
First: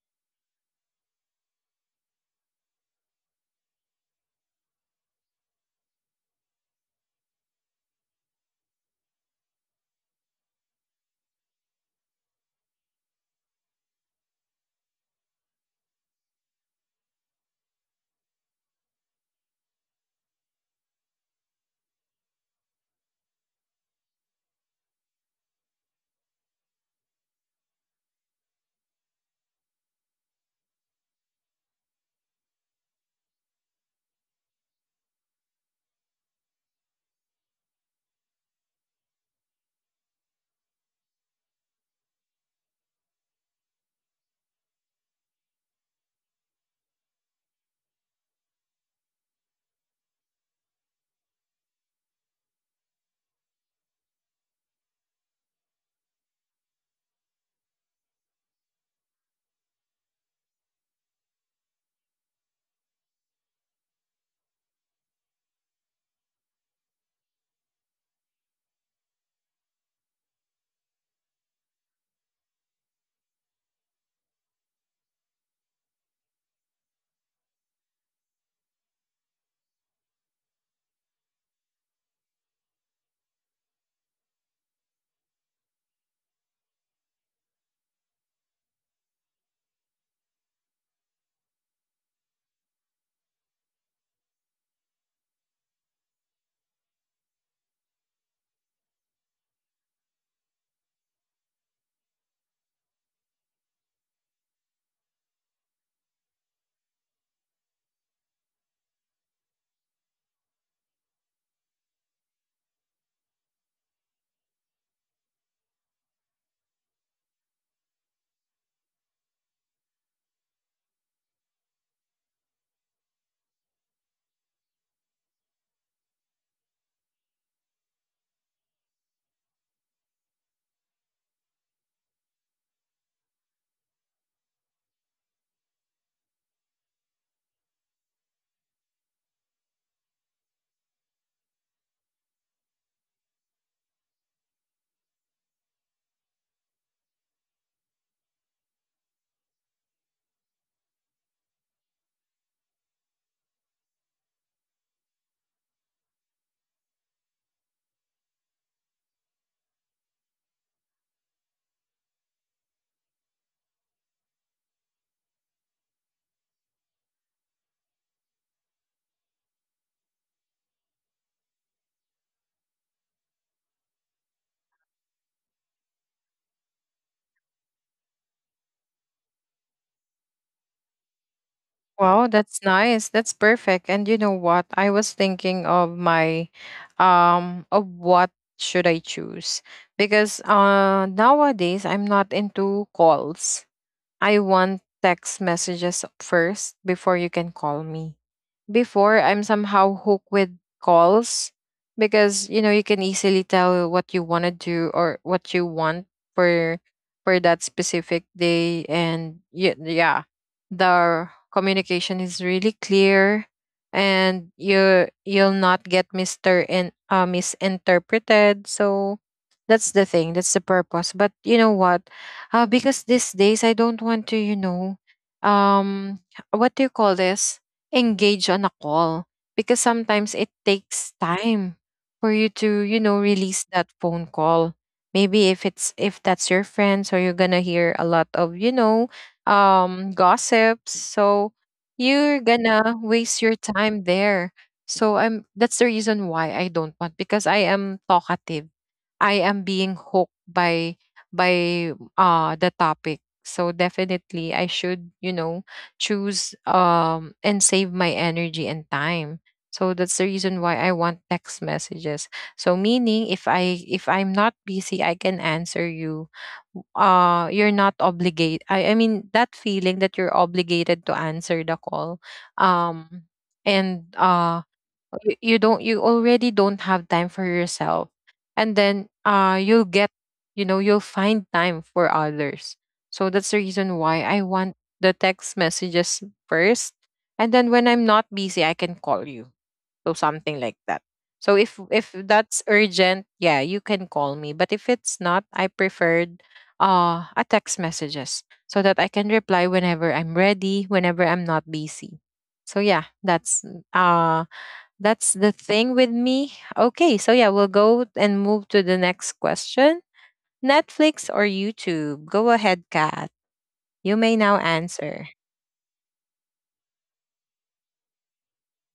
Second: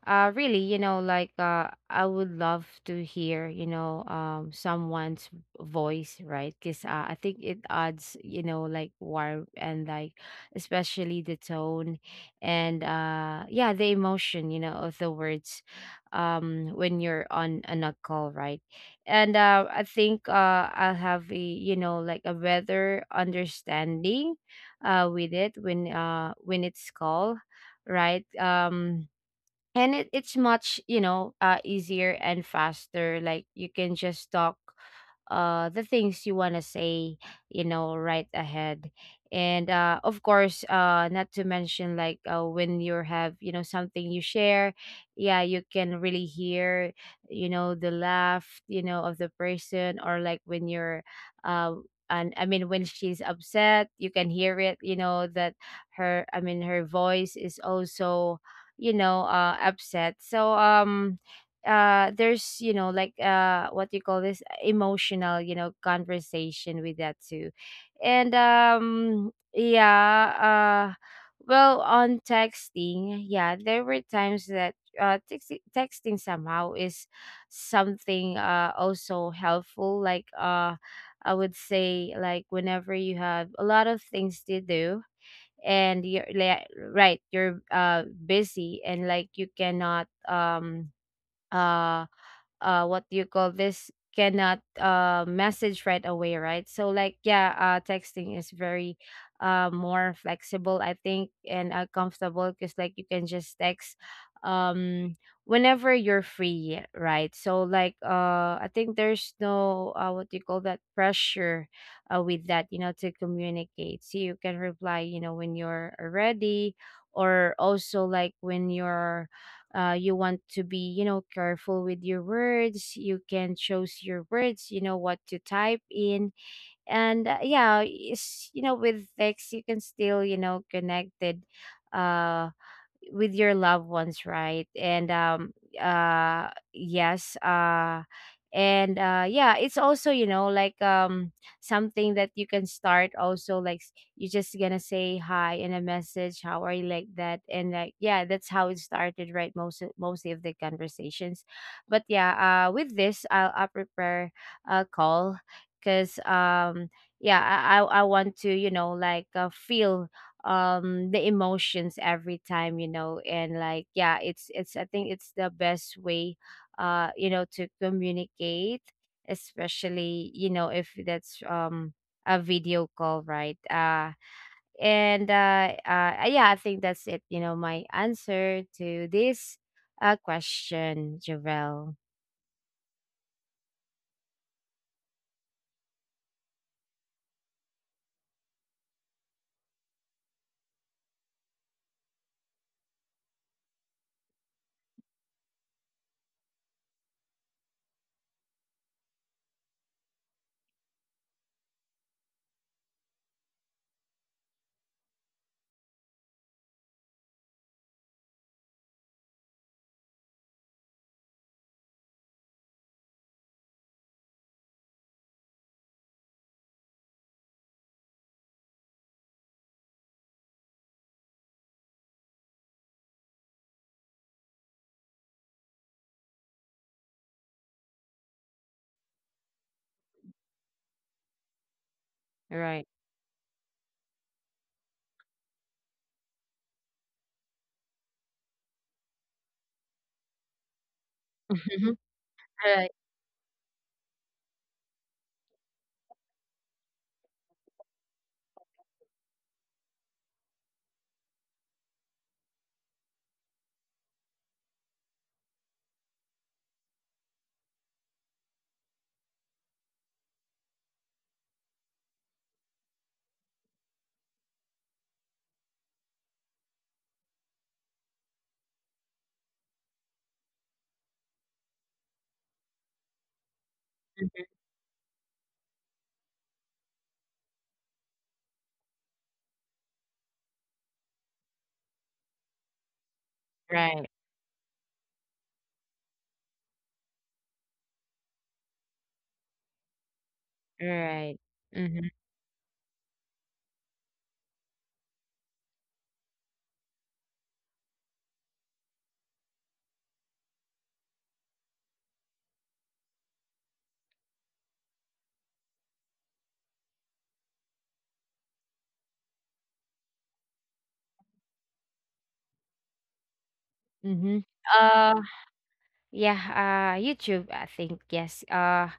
Speaker 2: really, like, I would love to hear, someone's voice, right? Because I think it adds, like warmth, and like, especially the tone. And yeah, the emotion, you know, of the words, when you're on a call, right? And I think, I'll have a, like a better understanding, with it when, when it's called, right? And it's much, easier and faster, like you can just talk the things you want to say, right ahead. And of course, not to mention, like, when you have, you know, something you share, yeah, you can really hear, the laugh, of the person, or like when you're, uh and I mean, when she's upset, you can hear it. You know that her, I mean, her voice is also, upset, so there's, you know, like, what you call this, emotional, conversation with that too. And yeah. uh well, on texting, yeah, there were times that, texting somehow is something, also helpful, like, I would say, like whenever you have a lot of things to do, and you're like, right, you're busy, and like you cannot, uh what do you call this, cannot message right away, right? So like, yeah, texting is very, more flexible, I think, and comfortable because like you can just text, um whenever you're free, right? So like, I think there's no, what do you call that, pressure, with that, you know, to communicate, so you can reply, when you're ready. Or also, like, when you're, you want to be, you know, careful with your words. You can choose your words, you know, what to type in. And yeah, it's, you know, with text you can still, connected, uh, with your loved ones, right? And yes, and yeah, it's also, you know, like, something that you can start, also like, you're just gonna say hi and a message, how are you, like that? And like yeah, that's how it started, right? Mostly of the conversations. But yeah, with this I'll prepare a call, because yeah, I want to, you know, like, feel, the emotions every time, you know. And like yeah, it's I think it's the best way, you know, to communicate, especially, you know, if that's, a video call, right? And yeah, I think that's it, you know, my answer to this question, Javel.
Speaker 1: Wow, that's nice. That's perfect. And you know what? I was thinking of my of what should I choose? Because nowadays I'm not into calls. I want text messages first before you can call me, before I'm somehow hooked with calls, because you know, you can easily tell what you want to do or what you want for that specific day. And yeah, yeah, the communication is really clear and you'll not get mister and misinterpreted, so that's the thing, that's the purpose. But you know what, because these days I don't want to, you know, um what do you call this, engage on a call, because sometimes it takes time for you
Speaker 2: Right.
Speaker 1: to, you know, release that phone call. Maybe if it's if that's your friend, so you're gonna hear a lot of, you know, gossips, so you're
Speaker 2: Right.
Speaker 1: gonna waste your time there. So I'm that's the reason why I don't want, because I am talkative. I am being hooked by by the topic. So definitely, I should, you know, choose, and save my energy and time. So that's the reason why I want text messages. So meaning if I if I'm not busy, I can answer you. You're not obligated. I mean, that feeling that you're obligated to answer the call. um and
Speaker 2: Mhm.
Speaker 1: you don't, you already don't have time for yourself, and then you'll get you know you'll find time for others. So that's the reason
Speaker 2: Right.
Speaker 1: why I want the text messages first, and then when I'm not busy, I can call you. So something like
Speaker 2: Right.
Speaker 1: that.
Speaker 2: Right.
Speaker 1: So if
Speaker 2: Mhm.
Speaker 1: that's urgent, yeah, you can call me, but if it's not, I preferred a text messages so that I can reply whenever I'm ready, whenever I'm not busy. So yeah, uh that's the thing with me. Okay, so yeah, we'll go and move to the next question. Netflix or YouTube? Go ahead, Kat. You may
Speaker 2: Mhm.
Speaker 1: now answer.
Speaker 2: Yeah, YouTube, I think, yes.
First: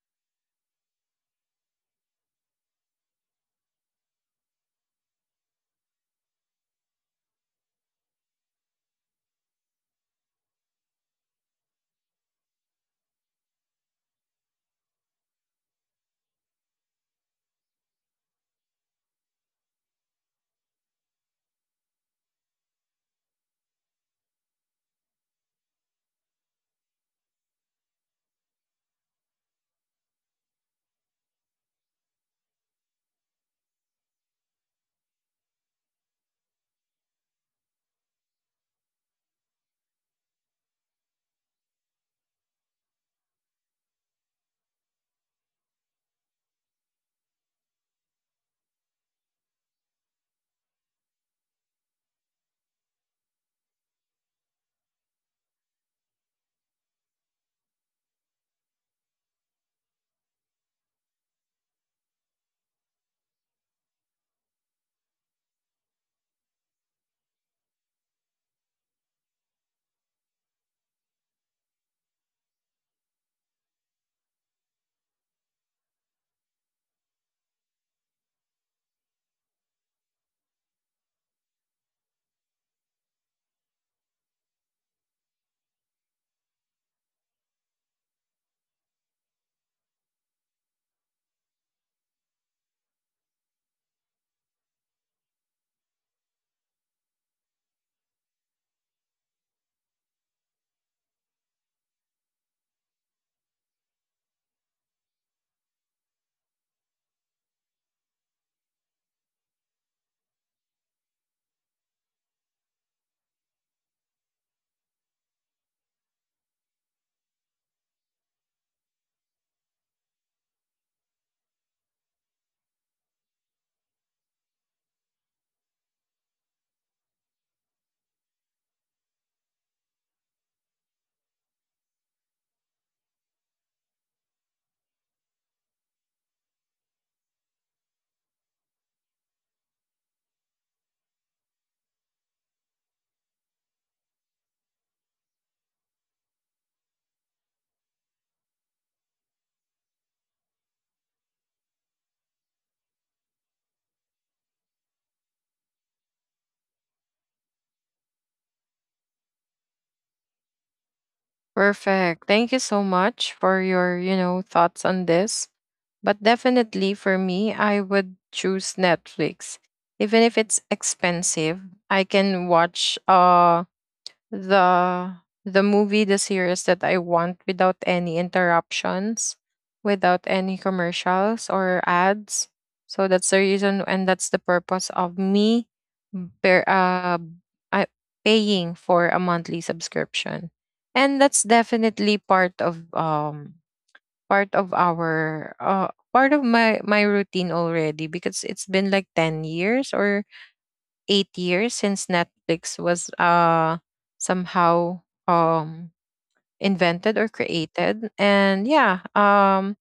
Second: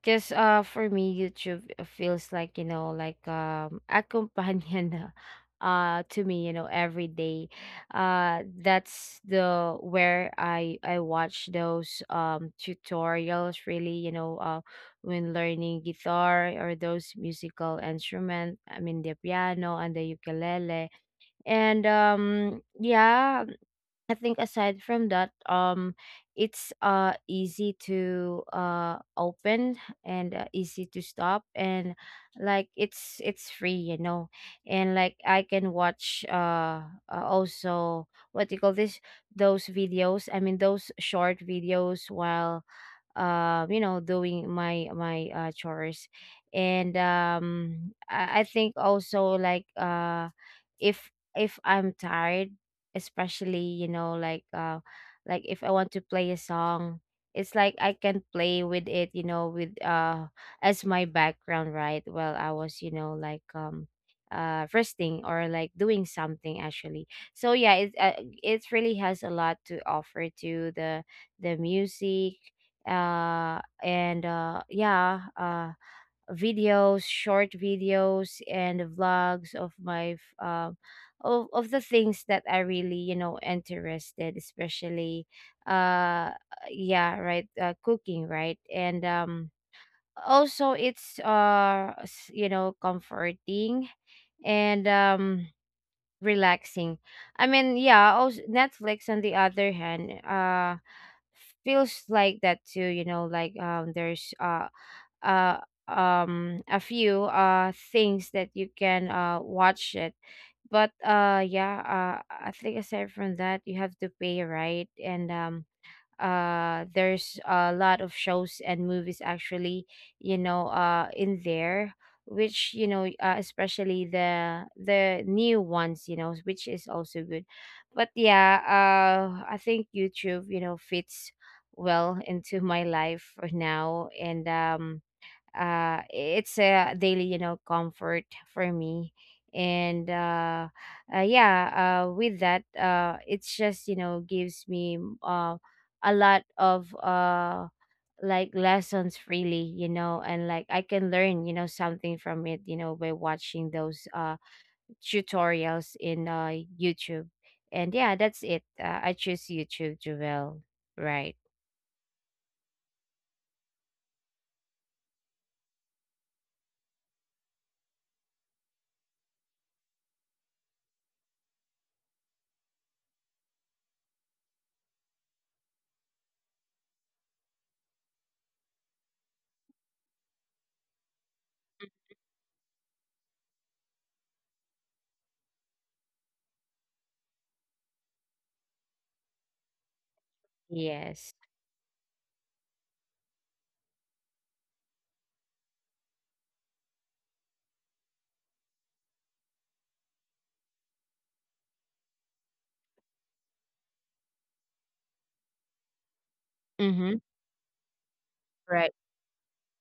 Speaker 2: Because for me YouTube feels like, you know, like a companion to me, you know, every day. That's the where I watch those tutorials really, you know, when learning guitar or those musical instrument, I mean the piano and the ukulele. And yeah, I think aside from that, it's easy to open, and easy to stop, and like it's free, you know, and like I can watch, also, what do you call this, those videos? I mean those short videos while doing my chores and I think also like if if I'm tired, especially like if I want to play a song, it's like I can play with it, you know with as my background, right? While I was, resting or like doing something actually. So yeah, it really has a lot to offer to the music, and yeah, videos, short videos, and vlogs of of the things that I really, you know, interested, especially uh, yeah, right, cooking, right? And also it's you know, comforting and relaxing. I mean, yeah, also Netflix on the other hand feels like that too, you know, there's uh a few things that you can watch it. But yeah, I think aside from that, you have to pay, right? And there's a lot of shows and movies, actually, you know, in there, which, you know, especially the new ones, you know, which is also good. But yeah, I think YouTube, you know, fits well into my life for now. And it's a daily, you know, comfort for me. And yeah, with that, it's just, you know, gives me a lot of like lessons freely, you know, and like I can learn, you know, something from it, you know, by watching those tutorials in YouTube. And yeah, that's it. I choose YouTube, Jovel. Right.
Speaker 1: Perfect. Thank you so much for your, you know, thoughts on this. But definitely for me, I would choose Netflix. Even if it's expensive, I can watch the the movie the series that I want without any interruptions, without any commercials or ads. So that's the reason, and that's the purpose of me bear, uh, I, paying for a monthly subscription. And
Speaker 2: Yes.
Speaker 1: that's definitely part of our part of my routine already, because it's been like 10 years or 8 years since Netflix was somehow um
Speaker 2: Mm-hmm.
Speaker 1: invented or created. And
Speaker 2: Right.
Speaker 1: yeah,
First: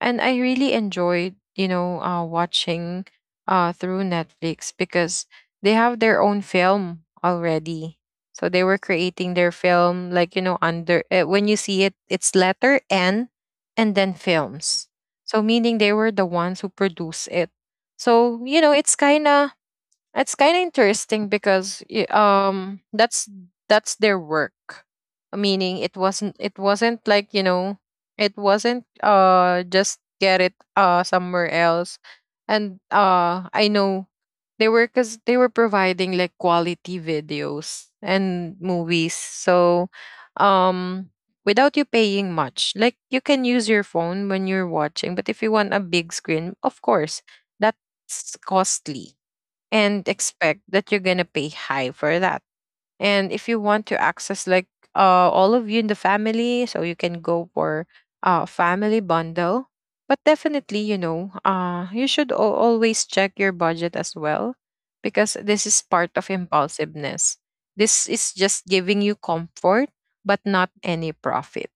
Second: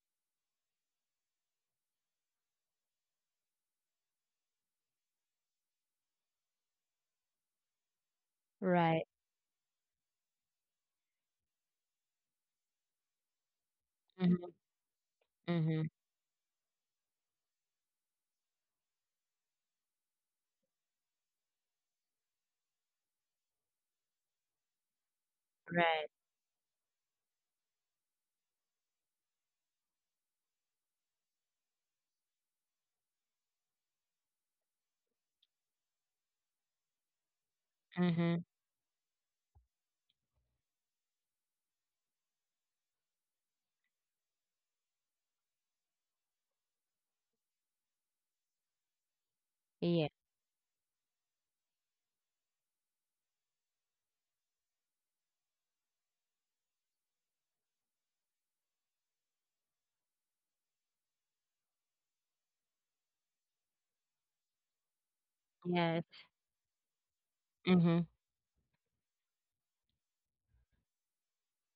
Speaker 1: and I really enjoyed, you know, watching through Netflix because they have their own film already. So they were
Speaker 2: Right.
Speaker 1: creating their film, like, you know, under, when you see it, it's letter N and then
Speaker 2: Mm-hmm.
Speaker 1: films. So meaning
Speaker 2: Mm-hmm.
Speaker 1: they were the ones who produce it. So, you know, it's kind of, interesting, because that's their work. Meaning
Speaker 2: Right.
Speaker 1: it wasn't, like, you know, it wasn't just get it somewhere else. And I know they were providing, like, quality videos and
Speaker 2: Mhm.
Speaker 1: movies. So um without you paying much. Like, you can use your phone when you're watching, but if you want a big screen, of course, that's costly, and
Speaker 2: Yeah.
Speaker 1: expect that you're gonna pay high for that. And if you want to access, like, all of you in the family, so you can go for family bundle. But definitely, you know, you should always check your budget as well, because this is part
Speaker 2: Yes.
Speaker 1: of impulsiveness.
Speaker 2: Mhm.
Speaker 1: This is just giving you comfort but not any profit.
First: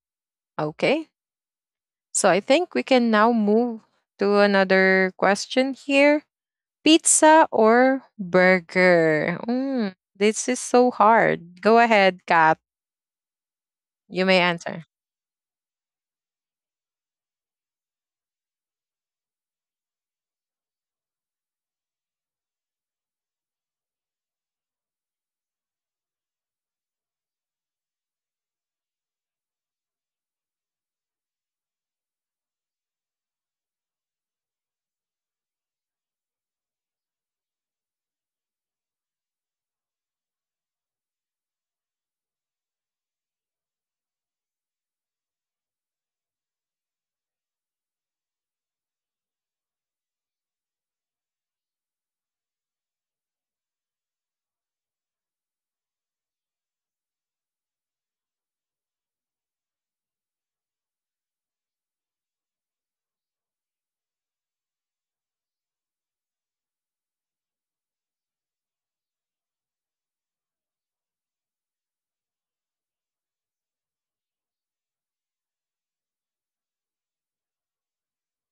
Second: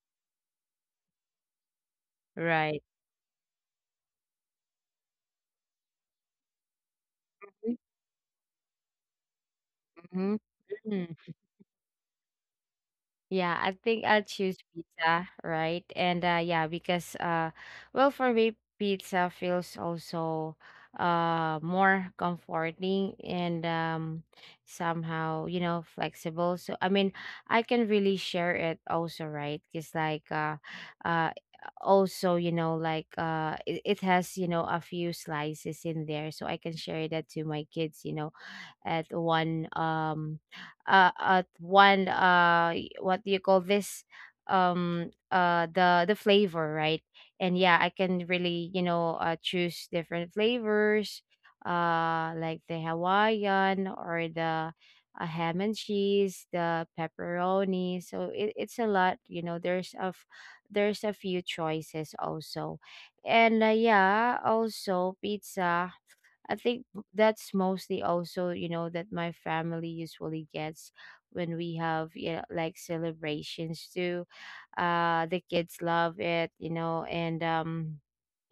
Speaker 1: Okay? So I think we
Speaker 2: Right.
Speaker 1: can now move to another question here. Pizza or burger? Mm,
Speaker 2: Mhm.
Speaker 1: this is so
Speaker 2: Mm.
Speaker 1: hard. Go ahead, Kat.
Speaker 2: Yeah, I think I'll
Speaker 1: You may
Speaker 2: choose
Speaker 1: answer.
Speaker 2: pizza, right? And yeah, because well, for me, pizza feels also more comforting and somehow, you know, flexible. So I mean, I can really share it also, right? Because uh also, you know, it has, you know, a few slices in there, so I can share that to my kids, you know, at one um at one what do you call this, the flavor, right? And yeah, I can really, you know, choose different flavors, like the Hawaiian or the ham and cheese, the pepperoni. So it's a lot, you know, there's a few choices also. And yeah, also pizza, I think, that's mostly also, you know, that my family usually gets when we have, yeah, like celebrations too. The kids love it, you know, and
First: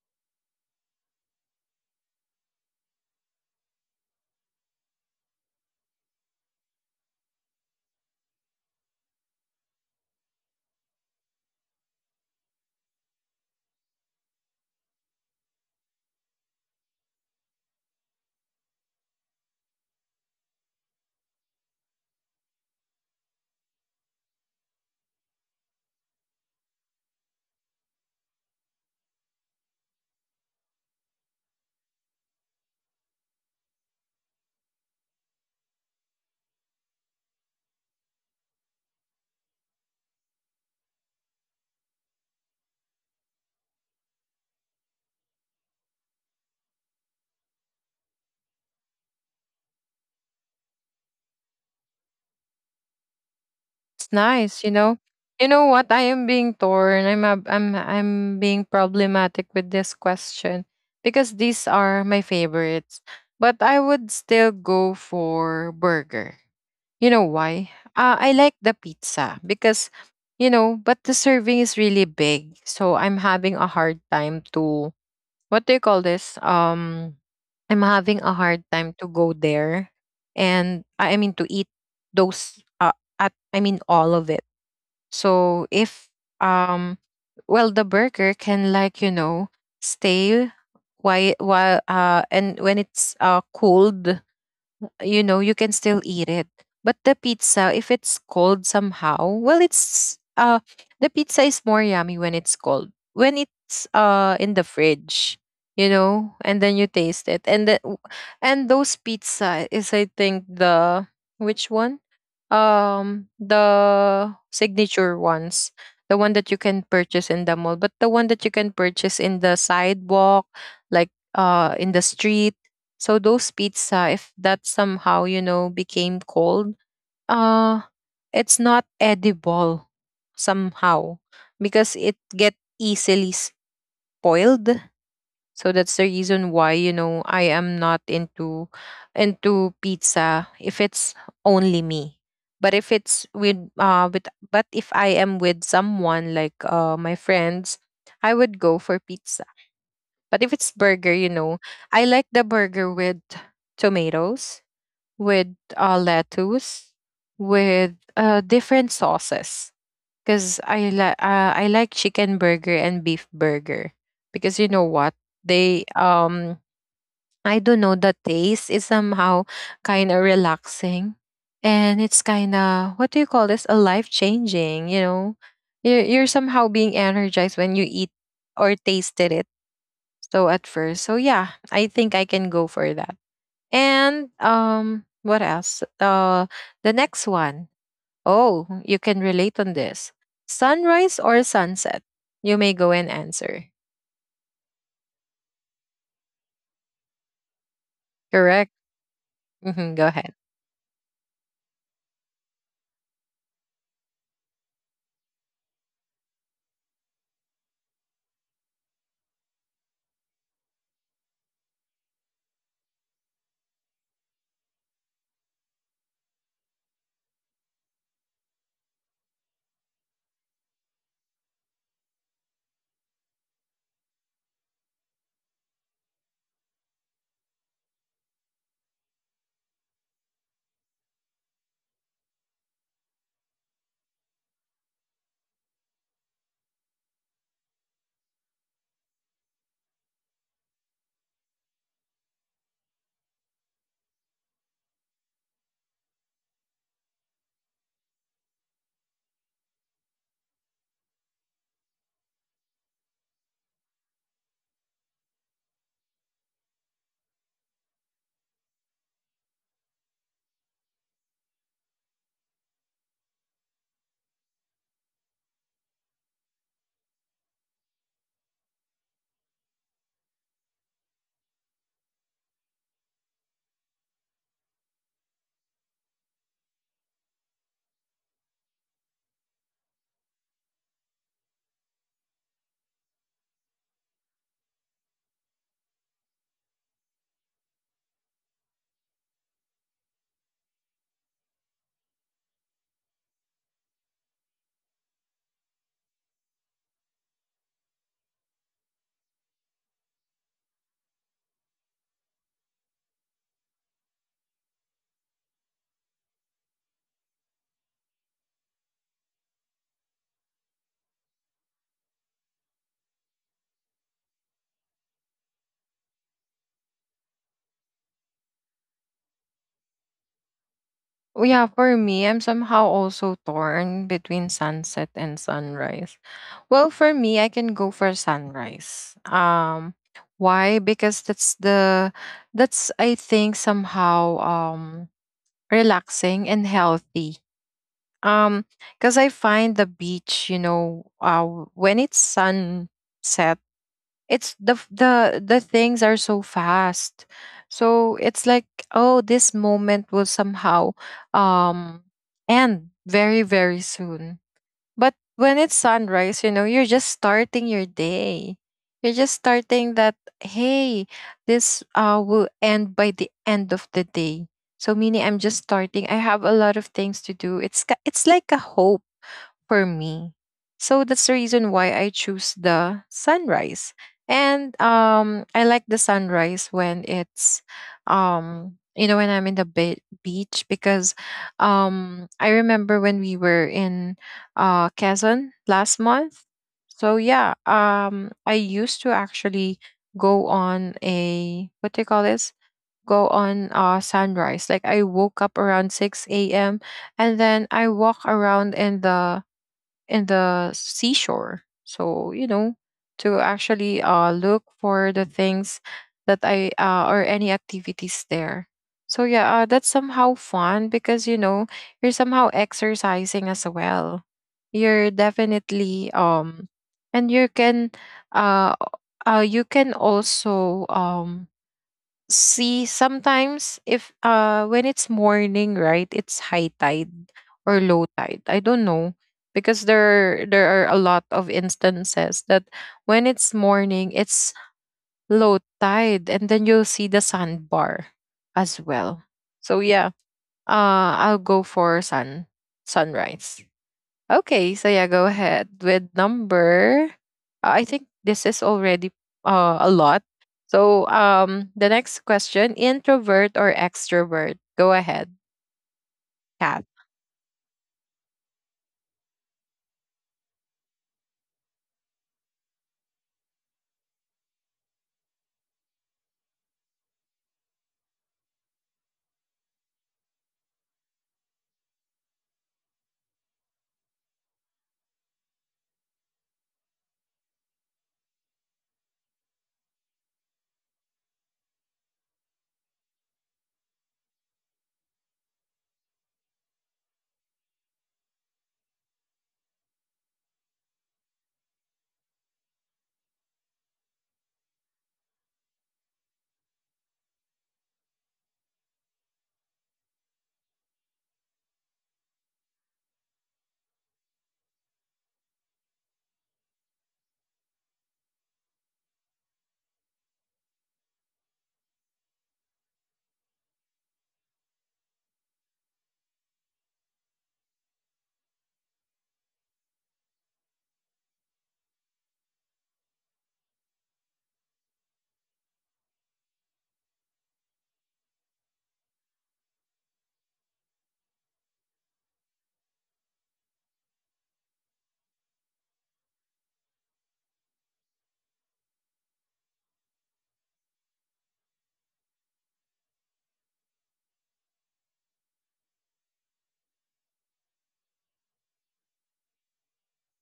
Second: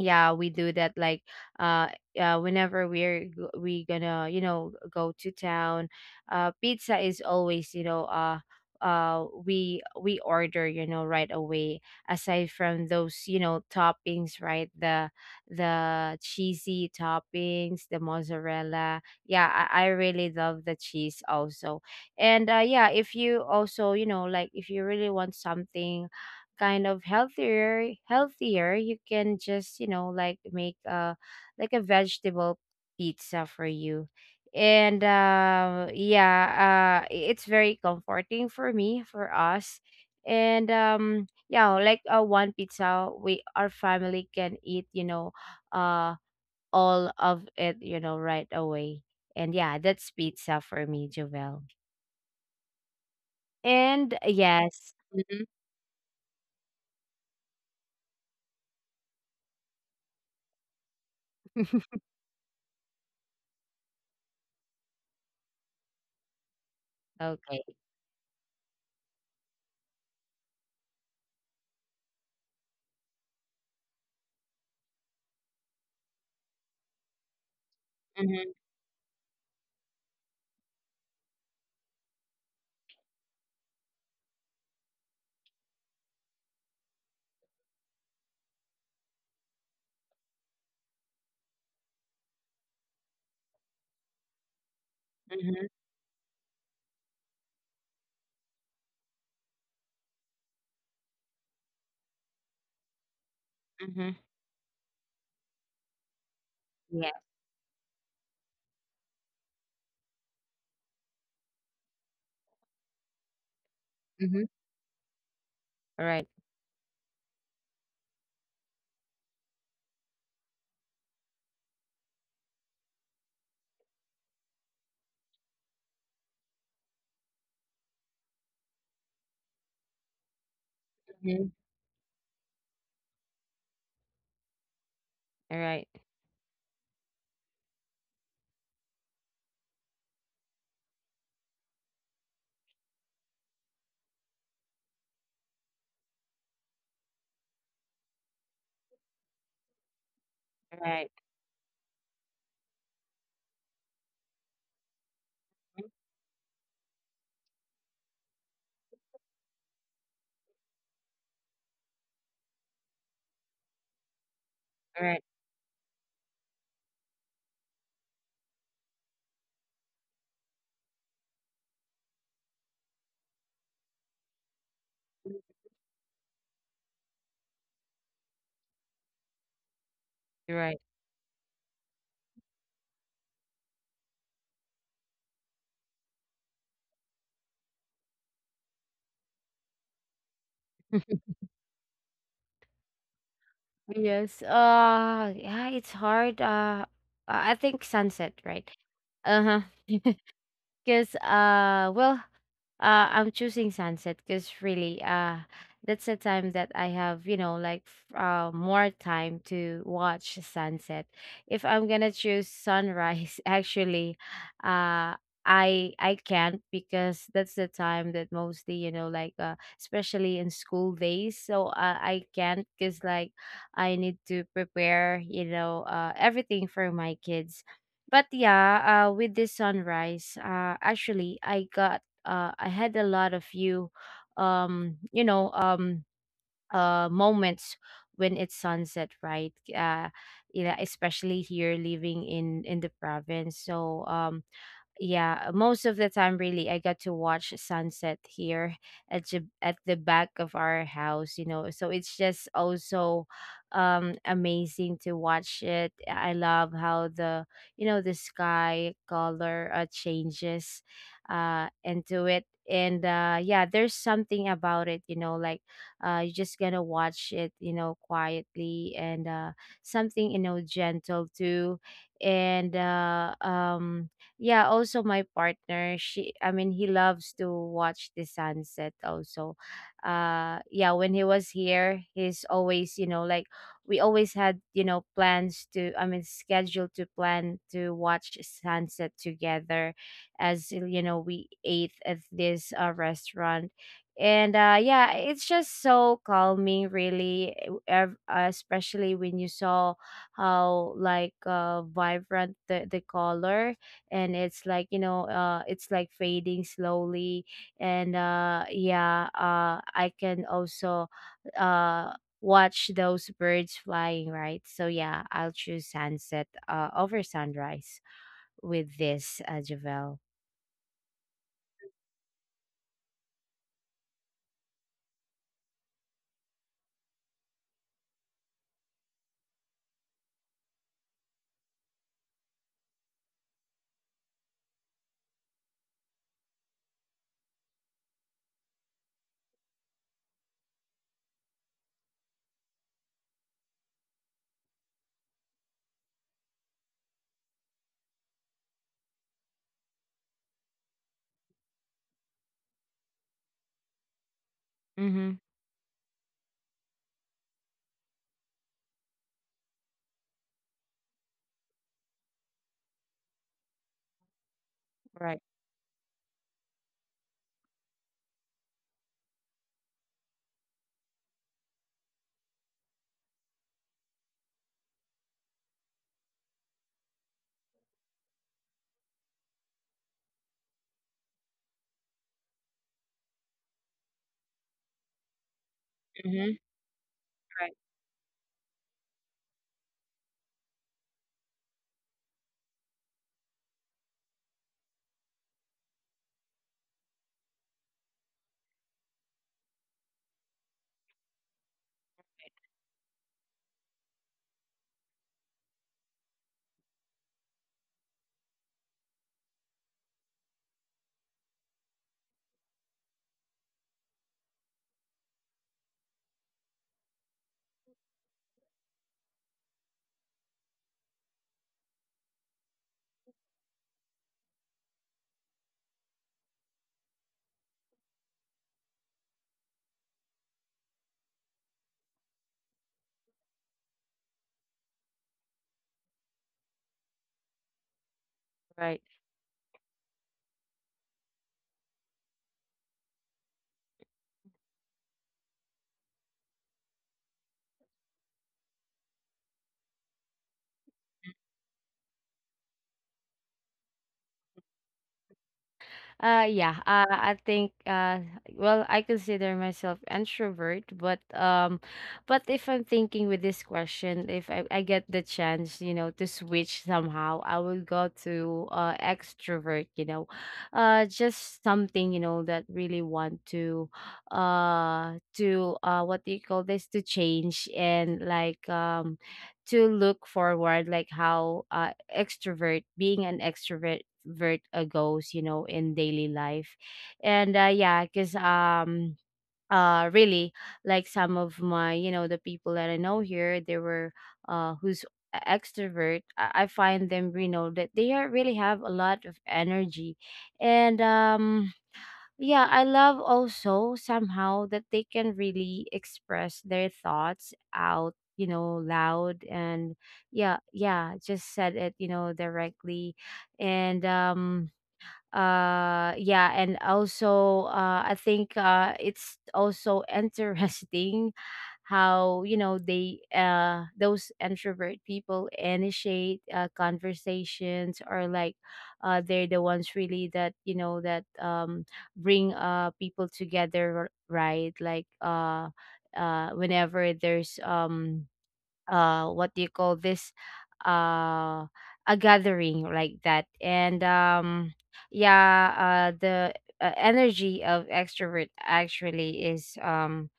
Speaker 2: yeah, we do that like uh whenever we gonna, you know, go to town. Pizza is always, you know, we order, you know, right away aside from those, you know, toppings, right? The cheesy toppings, the mozzarella. Yeah, I really love the cheese also. And yeah, if you also, you know, like if you really want something kind of healthier, healthier, you can just, you know, like make a like a vegetable pizza for you. And yeah, it's very comforting for me, for us. And yeah, one pizza, we our family can eat, you know, uh all of it, you know, right away. And yeah, that's pizza for me, Jovel.
Speaker 1: It's
Speaker 2: And
Speaker 1: nice, you
Speaker 2: yes.
Speaker 1: know.
Speaker 2: Mhm.
Speaker 1: You know what? I am being torn. I'm being problematic with this question, because these are my favorites. But I would still go for burger. You know
Speaker 2: Okay.
Speaker 1: why? I like the pizza because, you know, but the serving is really big. So I'm having a hard time to, what do you call this? I'm having a
Speaker 2: Mhm.
Speaker 1: hard time to go there, and I mean to eat those. At I mean all of it. So if um, well, the burger can, like, you know, stay while and when it's cooled, you know, you can
Speaker 2: Mhm.
Speaker 1: still eat it. But the pizza, if it's cold somehow, well, it's the pizza is more yummy when it's cold. When it's
Speaker 2: Mhm.
Speaker 1: in the fridge, you know, and then you
Speaker 2: Yeah.
Speaker 1: taste it, and those pizza is, I think, which one, the
Speaker 2: Mhm.
Speaker 1: signature ones, the
Speaker 2: All
Speaker 1: one
Speaker 2: right.
Speaker 1: that you can purchase in the mall, but the one that you can purchase in the sidewalk, like, in the street. So those pizza, if that somehow, you know, became cold, uh it's not edible, somehow,
Speaker 2: Mhm.
Speaker 1: because it get easily spoiled.
Speaker 2: All
Speaker 1: So
Speaker 2: right.
Speaker 1: that's the reason why, you know, I am not into pizza if it's only me. But if it's with but if I am with someone, like my friends, I would go for pizza. But if it's
Speaker 2: All right.
Speaker 1: burger, you know, I like the burger with tomatoes, with lettuce, with different sauces, because I like, I like chicken burger and beef burger, because you know
Speaker 2: All
Speaker 1: what,
Speaker 2: right.
Speaker 1: they I don't know, the taste is somehow kind of relaxing. And it's kind of, what do you call this, a life changing, you know. You're somehow being energized when you eat or tasted it. So at
Speaker 2: You're right.
Speaker 1: first, so yeah, I think I can go for that. And what else? The next one. Oh, you can relate on this. Sunrise or sunset? You may go and answer.
Speaker 2: Yes. Yeah, it's hard. I think sunset, right?
Speaker 1: Correct?
Speaker 2: Uh-huh.
Speaker 1: Mhm, go ahead.
Speaker 2: Because well, I'm choosing sunset because really that's a time that I have, you know, like more time to watch sunset. If I'm gonna choose sunrise, actually, uh I can't, because that's the time that mostly, you know, especially in school days. So I can't because like I need to prepare, you know, everything for my kids. But yeah, with this sunrise, actually, I got, I had a lot of you, um, you know, um, moments when it's sunset, right? Yeah, especially here living in the province. So, yeah, most of the time, really, I got to watch sunset here at the back of our house, you know. So it's just also amazing to watch it. I love how the, you know, the sky color changes into it. And yeah, there's something about it, you know, like you're just gonna watch it, you know, quietly. And something, you know, gentle too. And yeah, also my partner, she, I mean he, loves to watch the sunset also. Yeah, when he was here, he's always, you know, like we always had, you know, plans to, I mean scheduled to plan to watch sunset together, as you know, we ate at this restaurant. And yeah, it's just so calming, really, especially when you saw how like vibrant the color. And it's like, you know, it's like fading slowly. And yeah, I can also uh watch those birds flying, right? So yeah, I'll choose sunset over sunrise with this, Javel.
Speaker 1: Oh, yeah, for me, I'm somehow also torn between sunset and sunrise. Well, for me, I can go for sunrise. Why? Because that's, I think, somehow relaxing and healthy. Um, because I find the beach, when it's sunset, it's the f- the things are so fast, so it's like, oh, this moment will somehow um end very, very soon. But
Speaker 2: Mm-hmm.
Speaker 1: when it's sunrise, you know, you're just starting your day. You're just starting that, hey, this will end by the end of the day. So meaning I'm
Speaker 2: Right.
Speaker 1: just starting. I have a lot of things to do. It's it's like a hope for me. So that's the reason why I choose the sunrise. And I like the sunrise when it's when I'm in the beach, because I remember when we were in Quezon last month.
Speaker 2: Mm-hmm.
Speaker 1: So yeah,
Speaker 2: Right.
Speaker 1: I used to actually go on a, what do you call this? Go on sunrise. Like I woke up around 6 a.m. and then I walk around in the seashore. So, to actually look for the things that or any activities there. So, yeah, that's somehow fun because, you know, you're somehow exercising as well. You're definitely, and uh, you can also, see sometimes, if when it's morning, right, it's high tide or low tide, I don't know, because there are a lot of instances that when it's morning, it's low tide and then you'll see the sandbar as
Speaker 2: Right.
Speaker 1: well. So yeah, I'll go for sunrise. Okay, so yeah, go ahead with number. I think this is already a lot. So the next question: introvert or extrovert? Go ahead, Kat.
Speaker 2: Yeah. I think. Well, I consider myself introvert, but but if I'm thinking with this question, if I get the chance, you know, to switch somehow, I will go to extrovert. You know, just something, you know, that really want to, what do you call this? To change and to look forward, like how extrovert, being an extrovert vert goes, you know, in daily life. And yeah, because really, like some of my, you know, the people that I know here, they were who's extrovert. I find them, you know, that they are, really have a lot of energy. And yeah, I love also somehow that they can really express their thoughts out, you know, loud. And yeah, yeah, just said it, you know, directly. And yeah, and also I think it's also interesting how, you know, they those introvert people initiate conversations, or like they're the ones really that, you know, that bring people together, right? Like whenever there's what do you call this, uh a gathering like that. And yeah, the energy of extrovert actually is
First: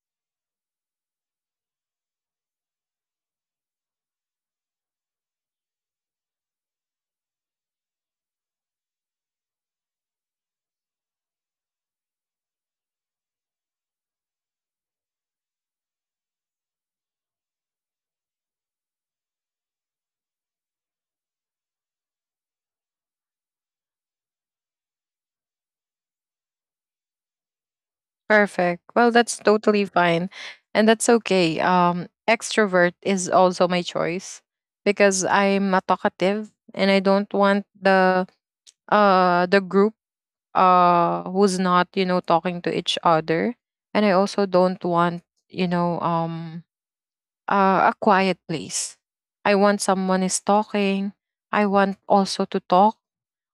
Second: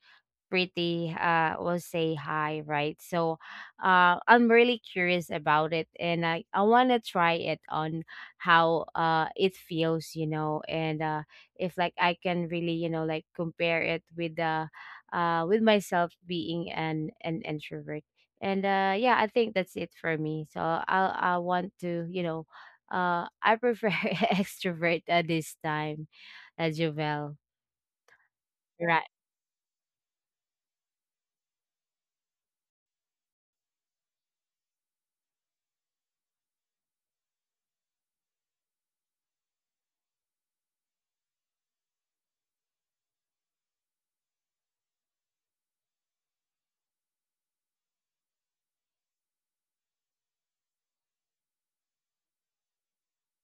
Speaker 2: pretty will say hi, right? So I'm really curious about it, and I want to try it on, how it feels, you know. And if like I can really, you know, like compare it with the, with myself being an introvert. And yeah, I think that's it for me. So I want to, you know, I prefer extrovert at this time, Jovel.
Speaker 1: Perfect.
Speaker 2: Right.
Speaker 1: Well, that's totally fine, and that's okay. Extrovert is also my choice, because I'm not talkative, and I don't want the group who's not, you know, talking to each other, and I also don't want, you know um a quiet place. I want someone is talking. I want also to talk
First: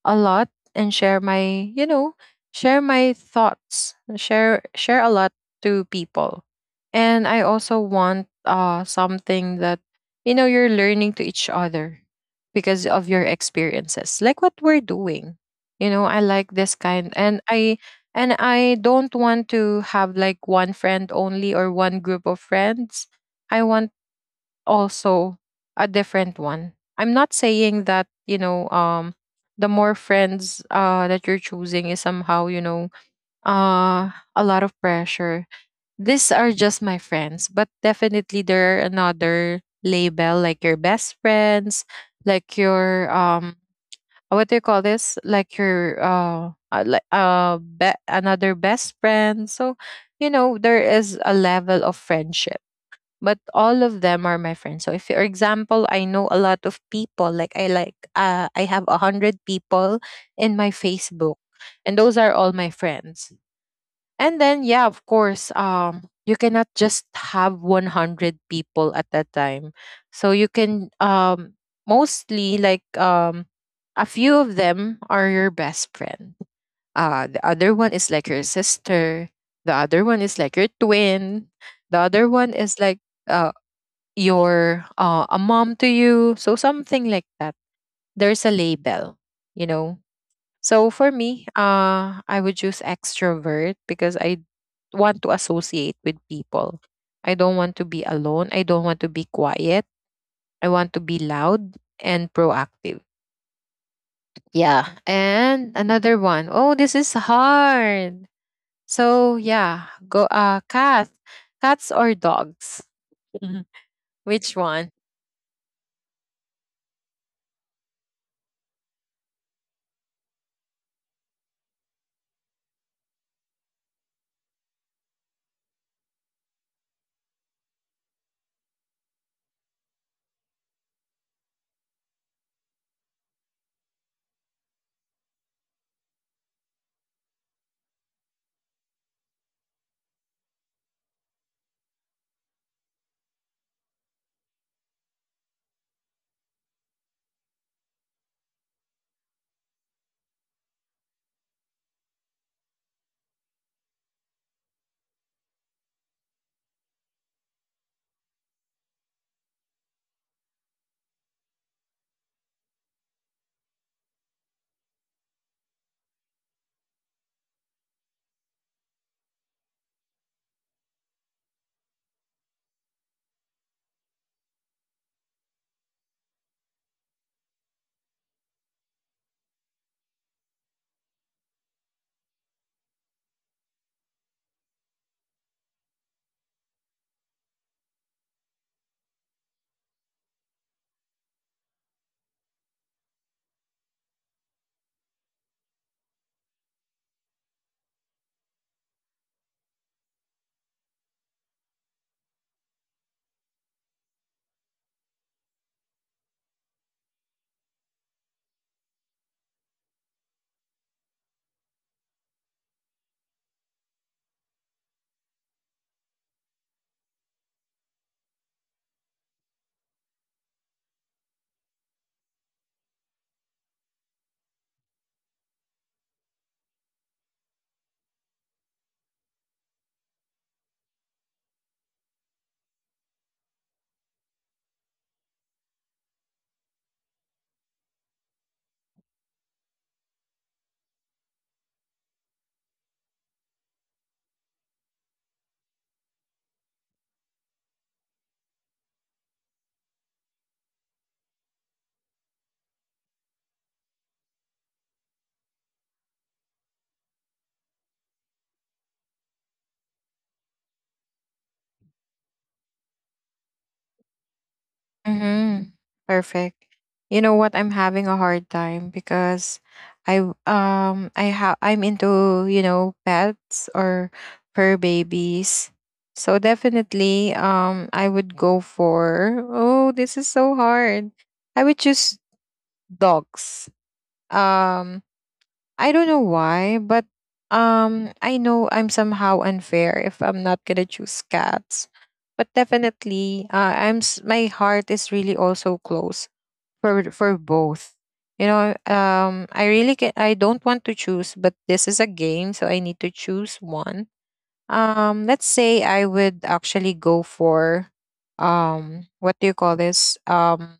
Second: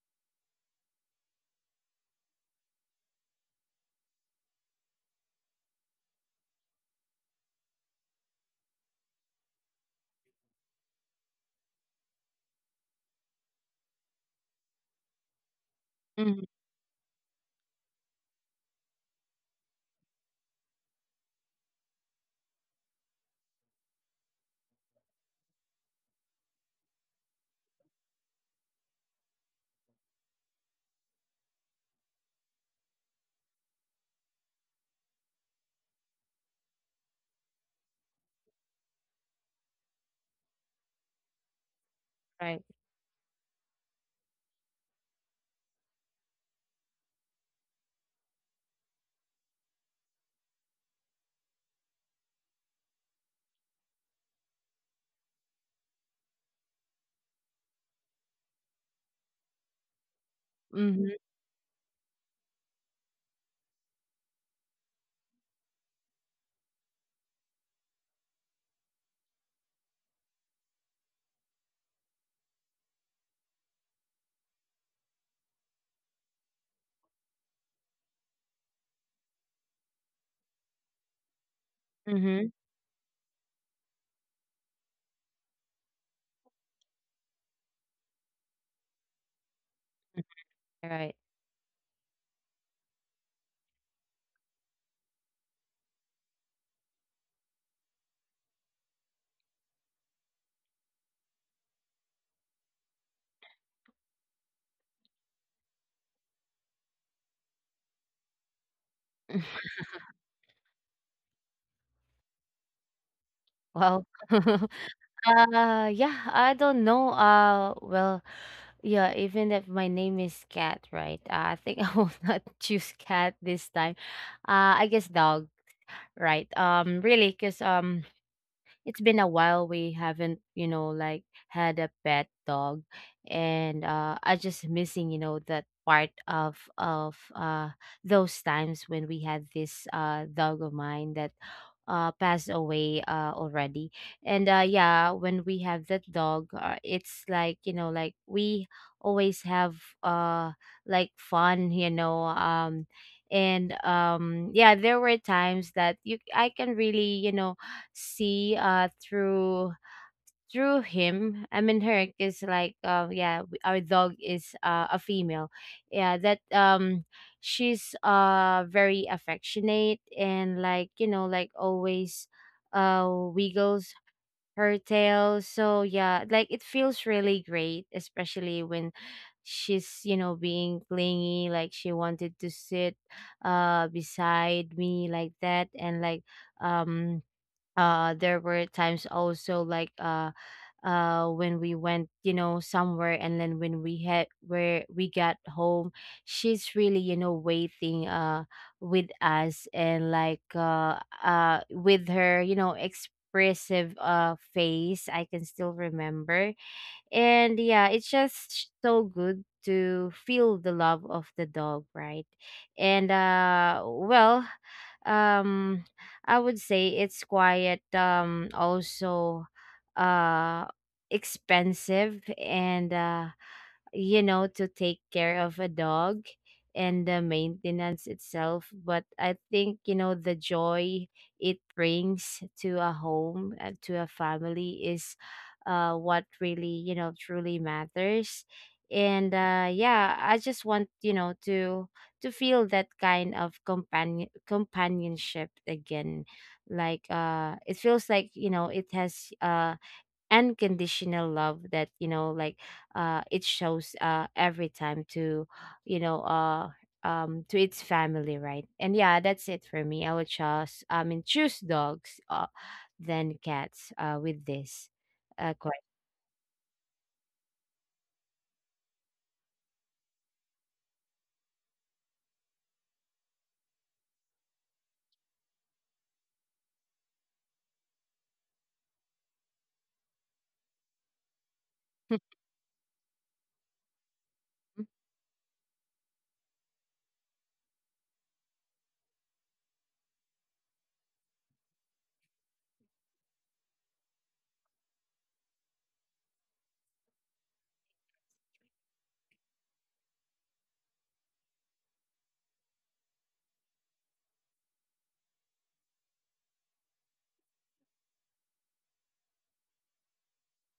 Speaker 1: a lot and share my, share my thoughts, share a lot to people. And I also want something that, you know, you're learning to each other because of your experiences. Like what we're doing. You know, I
Speaker 2: Hmm.
Speaker 1: like this kind, and I don't want to have like one friend only, or one group of friends. I want also a different one. I'm not saying that, you know, the more friends that you're choosing is somehow, you know, a lot of pressure. These are just my friends, but definitely there are another label, like your best friends,
Speaker 2: Right.
Speaker 1: like your, what do you call this? Like your like another best friend. So, you know, there is a level of friendship, but all of them are my friends. So if for example, I know a lot of people, like I have 100 people in my
Speaker 2: Hmm.
Speaker 1: Facebook, and those are all my friends. And then yeah, of course, you cannot just have 100 people at that time. So you can, mostly like, a few of them are your best friend. The other one is like your sister, the other one is like your twin, the other one is like uh, you're a mom to you, so something like that. There's a label, you know.
Speaker 2: All
Speaker 1: So
Speaker 2: right.
Speaker 1: for me, I would choose extrovert because I want to associate with people. I don't want to be alone, I don't want to be quiet, I want to be loud and proactive. Yeah, and another one. Oh, this is hard. So yeah, go Cat. Cats or dogs?
Speaker 2: Well,
Speaker 1: Which one?
Speaker 2: yeah, I don't know. Well, yeah, even if my name is Cat, right? I think I will not choose cat this time. I guess dog, right? Really, because it's been a while we haven't, you know, like had a pet dog. And I just missing, you know, that part of those times when we had this dog of mine that passed away already. And yeah, when we have that dog, it's like, you know, like we always have like fun, you know. And yeah, there were times that you, I can really, you know, see through through him, I mean her, is like yeah, our dog is a female, yeah, that she's very affectionate, and like, you know, like always wiggles her tail. So yeah, like it feels really great, especially when she's, you know, being clingy, like she wanted to sit beside me like that. And um there were times also when we went, you know, somewhere, and then when we had where we got home, she's really, you know, waiting with us. And with her, you know, expressive face, I can still remember. And yeah, it's just so good to feel the love of the dog, right? And well, um I would say it's quiet. Also uh expensive and you know, to take care of a dog and the maintenance itself. But I think, you know, the joy it brings to a home, to a family, is what really, you know, truly matters. And yeah, I just want, you know, to feel that kind of companion companionship again. Like it feels like, you know, it has unconditional love that, you know, like it shows every time to you know to its family, right? And yeah, that's it for me. I would choose, I mean choose dogs than cats with this question.
Speaker 1: Mm-hmm. Perfect. You know what? I'm having a hard time because I w- I have I'm into, you know, pets or fur babies. So definitely, I would go for, oh, this is so hard. I would choose dogs. Um I don't know why, but I know I'm somehow unfair if I'm not gonna choose cats. But definitely, my heart is really also close for both. You know, I really can, I don't want to choose, but this is a game, so I need to choose one. Let's say I would actually go for, what do you call this?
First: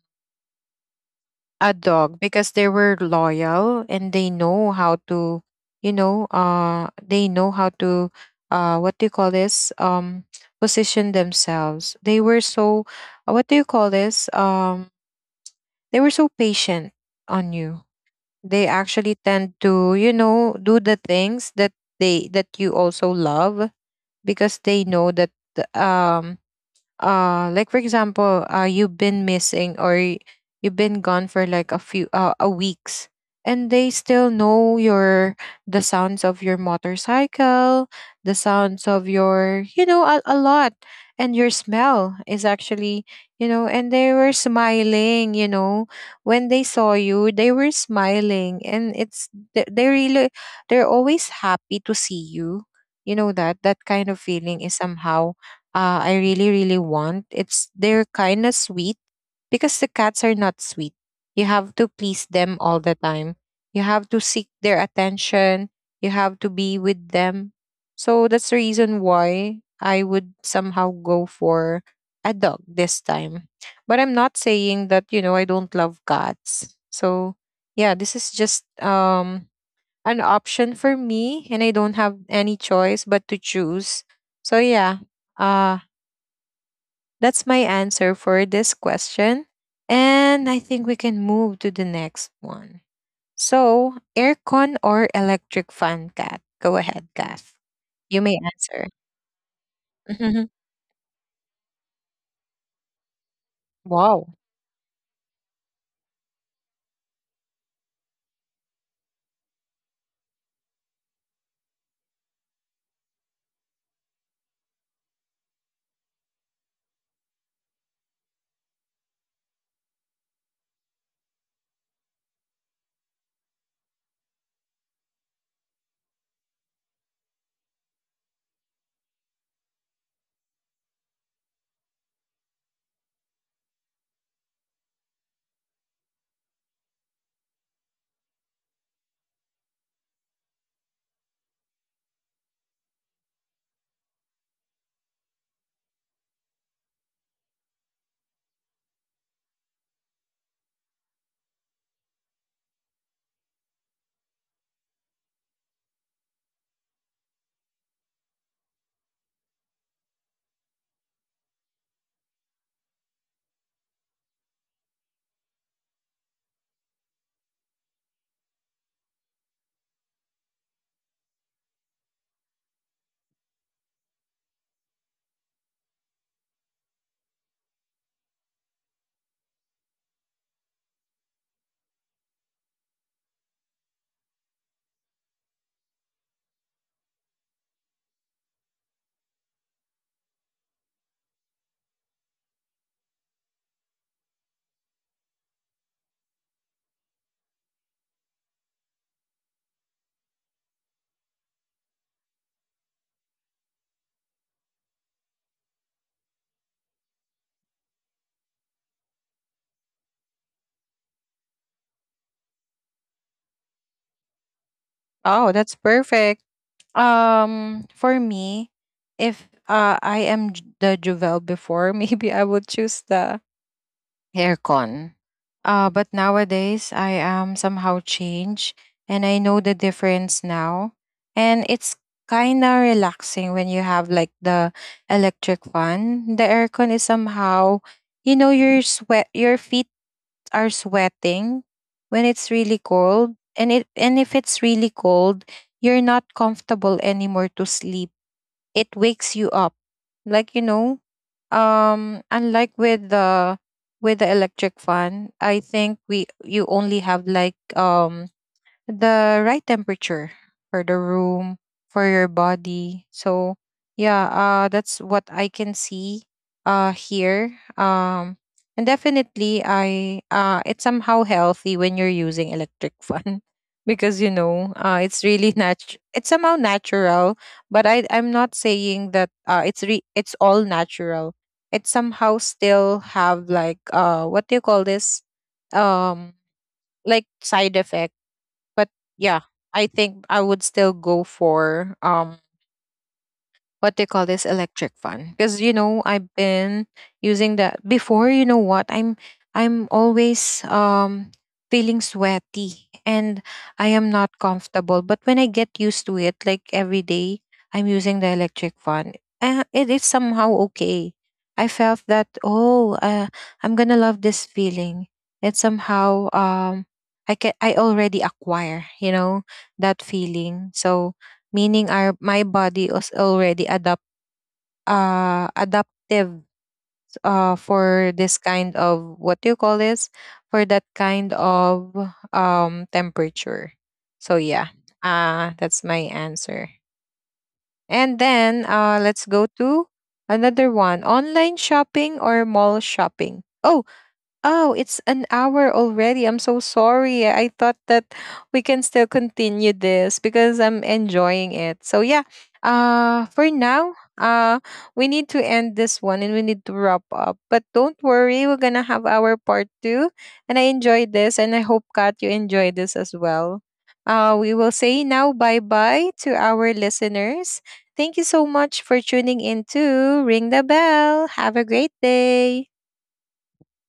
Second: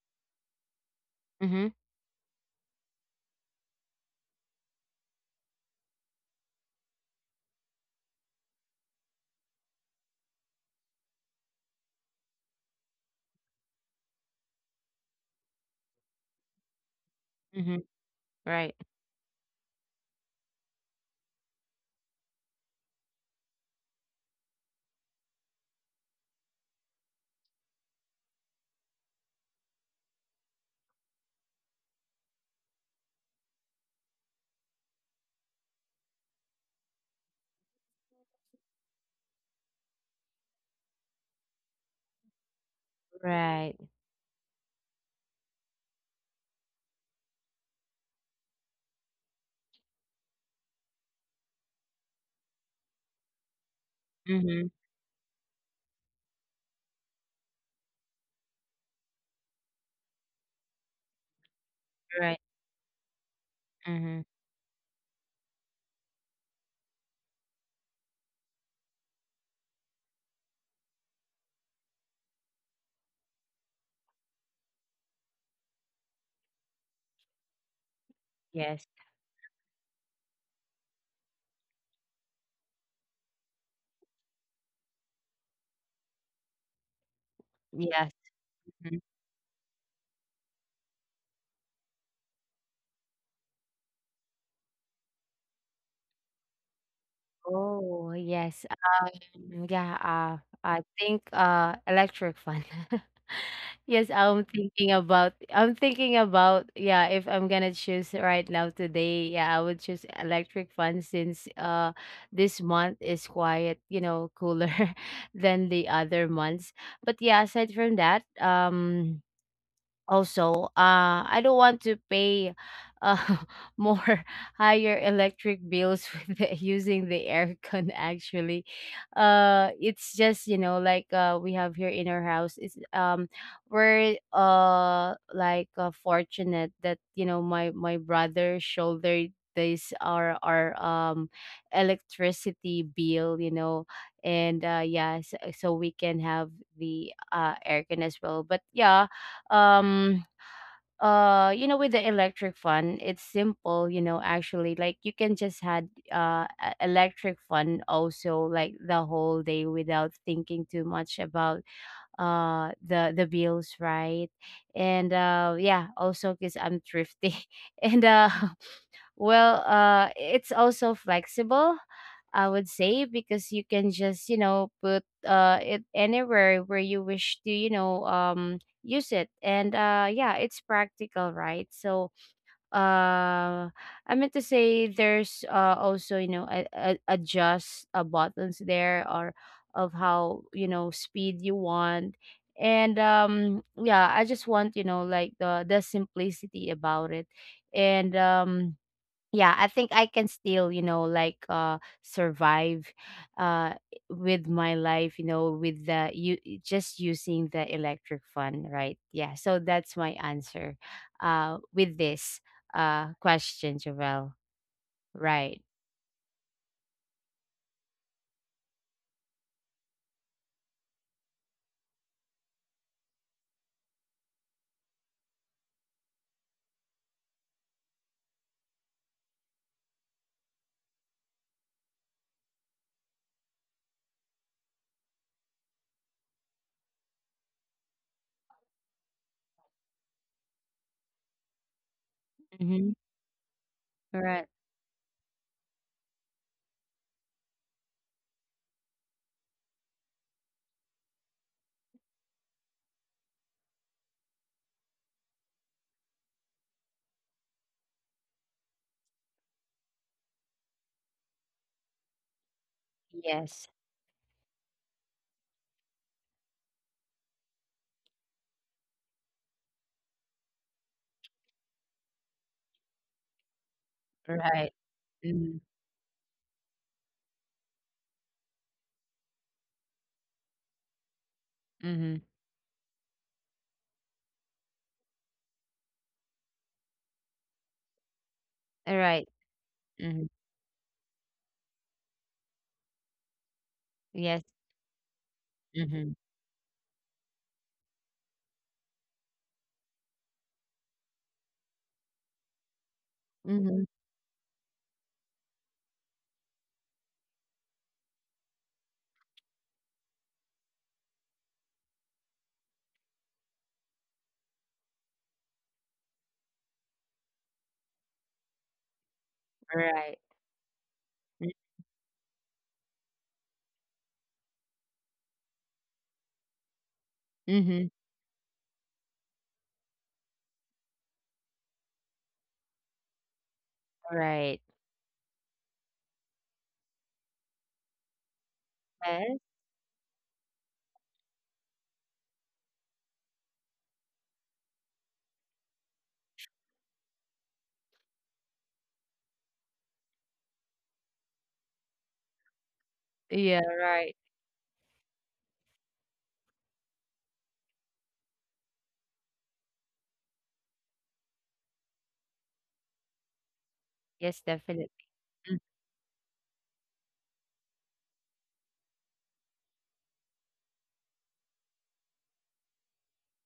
Speaker 2: Mm-hmm.
Speaker 1: A dog, because they were loyal and they know how to, you know uh they know how to what do you call this? Position themselves. They were so, what do you call this? They were so patient on
Speaker 2: Mm-hmm.
Speaker 1: you. They
Speaker 2: Right.
Speaker 1: actually tend to, do the things that they that you also love, because they know that, um like for example, you've been missing, you've been gone for like a few, a weeks, and they still know your, the sounds of your motorcycle, the sounds of your, you know, a lot, and your smell is actually, you
Speaker 2: Right.
Speaker 1: know, and they were smiling, you know, when they saw you, they were smiling, and it's they really they're always happy to see you. You know, that kind of feeling
Speaker 2: Mm-hmm.
Speaker 1: is somehow, I really, really want. It's They're kind of sweet, because the cats are not sweet. You have to please
Speaker 2: Right.
Speaker 1: them all the time. You have
Speaker 2: Mm-hmm.
Speaker 1: to seek their attention. You have to be with them. So that's the reason why I would somehow go for a dog this time. But I'm not saying that, you know, I don't love cats. So yeah, this is just
Speaker 2: Yes.
Speaker 1: an option for me, and I don't have any choice but to choose. So yeah, uh that's my
Speaker 2: Yes.
Speaker 1: answer for this
Speaker 2: Mm-hmm.
Speaker 1: question. And I think we can move to the next one. So, aircon or electric fan, Kat? Go ahead, Kath.
Speaker 2: Oh,
Speaker 1: You may
Speaker 2: yes.
Speaker 1: answer.
Speaker 2: Yeah, I think electric fan. Yes, I'm
Speaker 1: Wow.
Speaker 2: thinking about, I'm thinking about, yeah, if I'm gonna choose right now today, yeah, I would choose electric fan, since this month is quiet, you know, cooler than the other months. But yeah, aside from that, also, I don't want to pay uh, more higher electric bills with the, using the aircon, actually. It's just, you know, like we have here in our house, it's we're fortunate that, you know, my brother shouldered this, our electricity bill, you know. And yeah, so, so we can have the aircon as well. But yeah, um you know, with the electric fan, it's simple, you know, actually. Like you can just had electric fan also like the whole day without thinking too much about the bills, right? And yeah, also because I'm thrifty and well, it's also flexible, I would say, because you can just, you know, put it anywhere where you wish to, you know, use it. And yeah, it's practical, right? So uh I meant to say there's also, you know, a adjust buttons there, or of how, you know, speed you want. And yeah, I just want, you know, like the simplicity about it. And yeah, I think I can still, you know, like survive uh with my life, you know, with the you just using the electric fun, right? Yeah, so that's my answer with this question, Javel.
Speaker 1: Oh,
Speaker 2: Right.
Speaker 1: that's perfect. For me, if I am, the Juvel before, maybe I would choose the aircon. But nowadays, I am somehow changed, and I know the difference now. And it's kind of relaxing when you have like the electric fan. The aircon is somehow, you know, your sweat, your feet are sweating when it's
Speaker 2: Mm-hmm.
Speaker 1: really cold. And
Speaker 2: Right.
Speaker 1: if it's really cold, you're not comfortable anymore to sleep, it wakes you up. Like, you know, unlike with the electric fan, I think we you only have like, the right temperature for the room, for your body. So
Speaker 2: Yes.
Speaker 1: yeah, that's what I can see here. And definitely, I it's somehow healthy when you're using electric fan because, you
Speaker 2: Right.
Speaker 1: know, it's really nat it's somehow natural. But I'm not saying that it's all natural. It
Speaker 2: Mm-hmm.
Speaker 1: somehow still have like, what do you call this? um like side effects. But
Speaker 2: All right.
Speaker 1: yeah, I think
Speaker 2: Mm-hmm.
Speaker 1: I would still go for, what they call
Speaker 2: Yes.
Speaker 1: this, electric fan, because you
Speaker 2: Mm-hmm.
Speaker 1: know, I've been using that before. You know what, I'm always, feeling sweaty, and
Speaker 2: Mm-hmm.
Speaker 1: I am not comfortable, but when I get used to it, like every day I'm using the electric fan, it is somehow okay. I felt that, oh, I'm gonna love this feeling. It's somehow, I can, I already acquire, you know, that
Speaker 2: Right.
Speaker 1: feeling. So meaning our, my body is already adaptive
Speaker 2: Mm-hmm.
Speaker 1: for this kind of, what do you call this, for that kind of, temperature. So
Speaker 2: Right.
Speaker 1: yeah, that's my answer. And then let's
Speaker 2: Yes.
Speaker 1: go to another one: online shopping or mall shopping? Oh, oh, it's an hour already. I'm so sorry. I thought that we can still continue this because I'm enjoying it. So yeah, for
Speaker 2: Yeah.
Speaker 1: now,
Speaker 2: Right.
Speaker 1: we need to end this one, and we need to wrap up. But don't worry, we're gonna have our part two. And I enjoyed this, and I hope, Kat, you enjoy this as well.
Speaker 2: Yes,
Speaker 1: We
Speaker 2: definitely.
Speaker 1: will say now, bye bye to our listeners. Thank you so much for tuning in to Ring the Bell. Have a great day.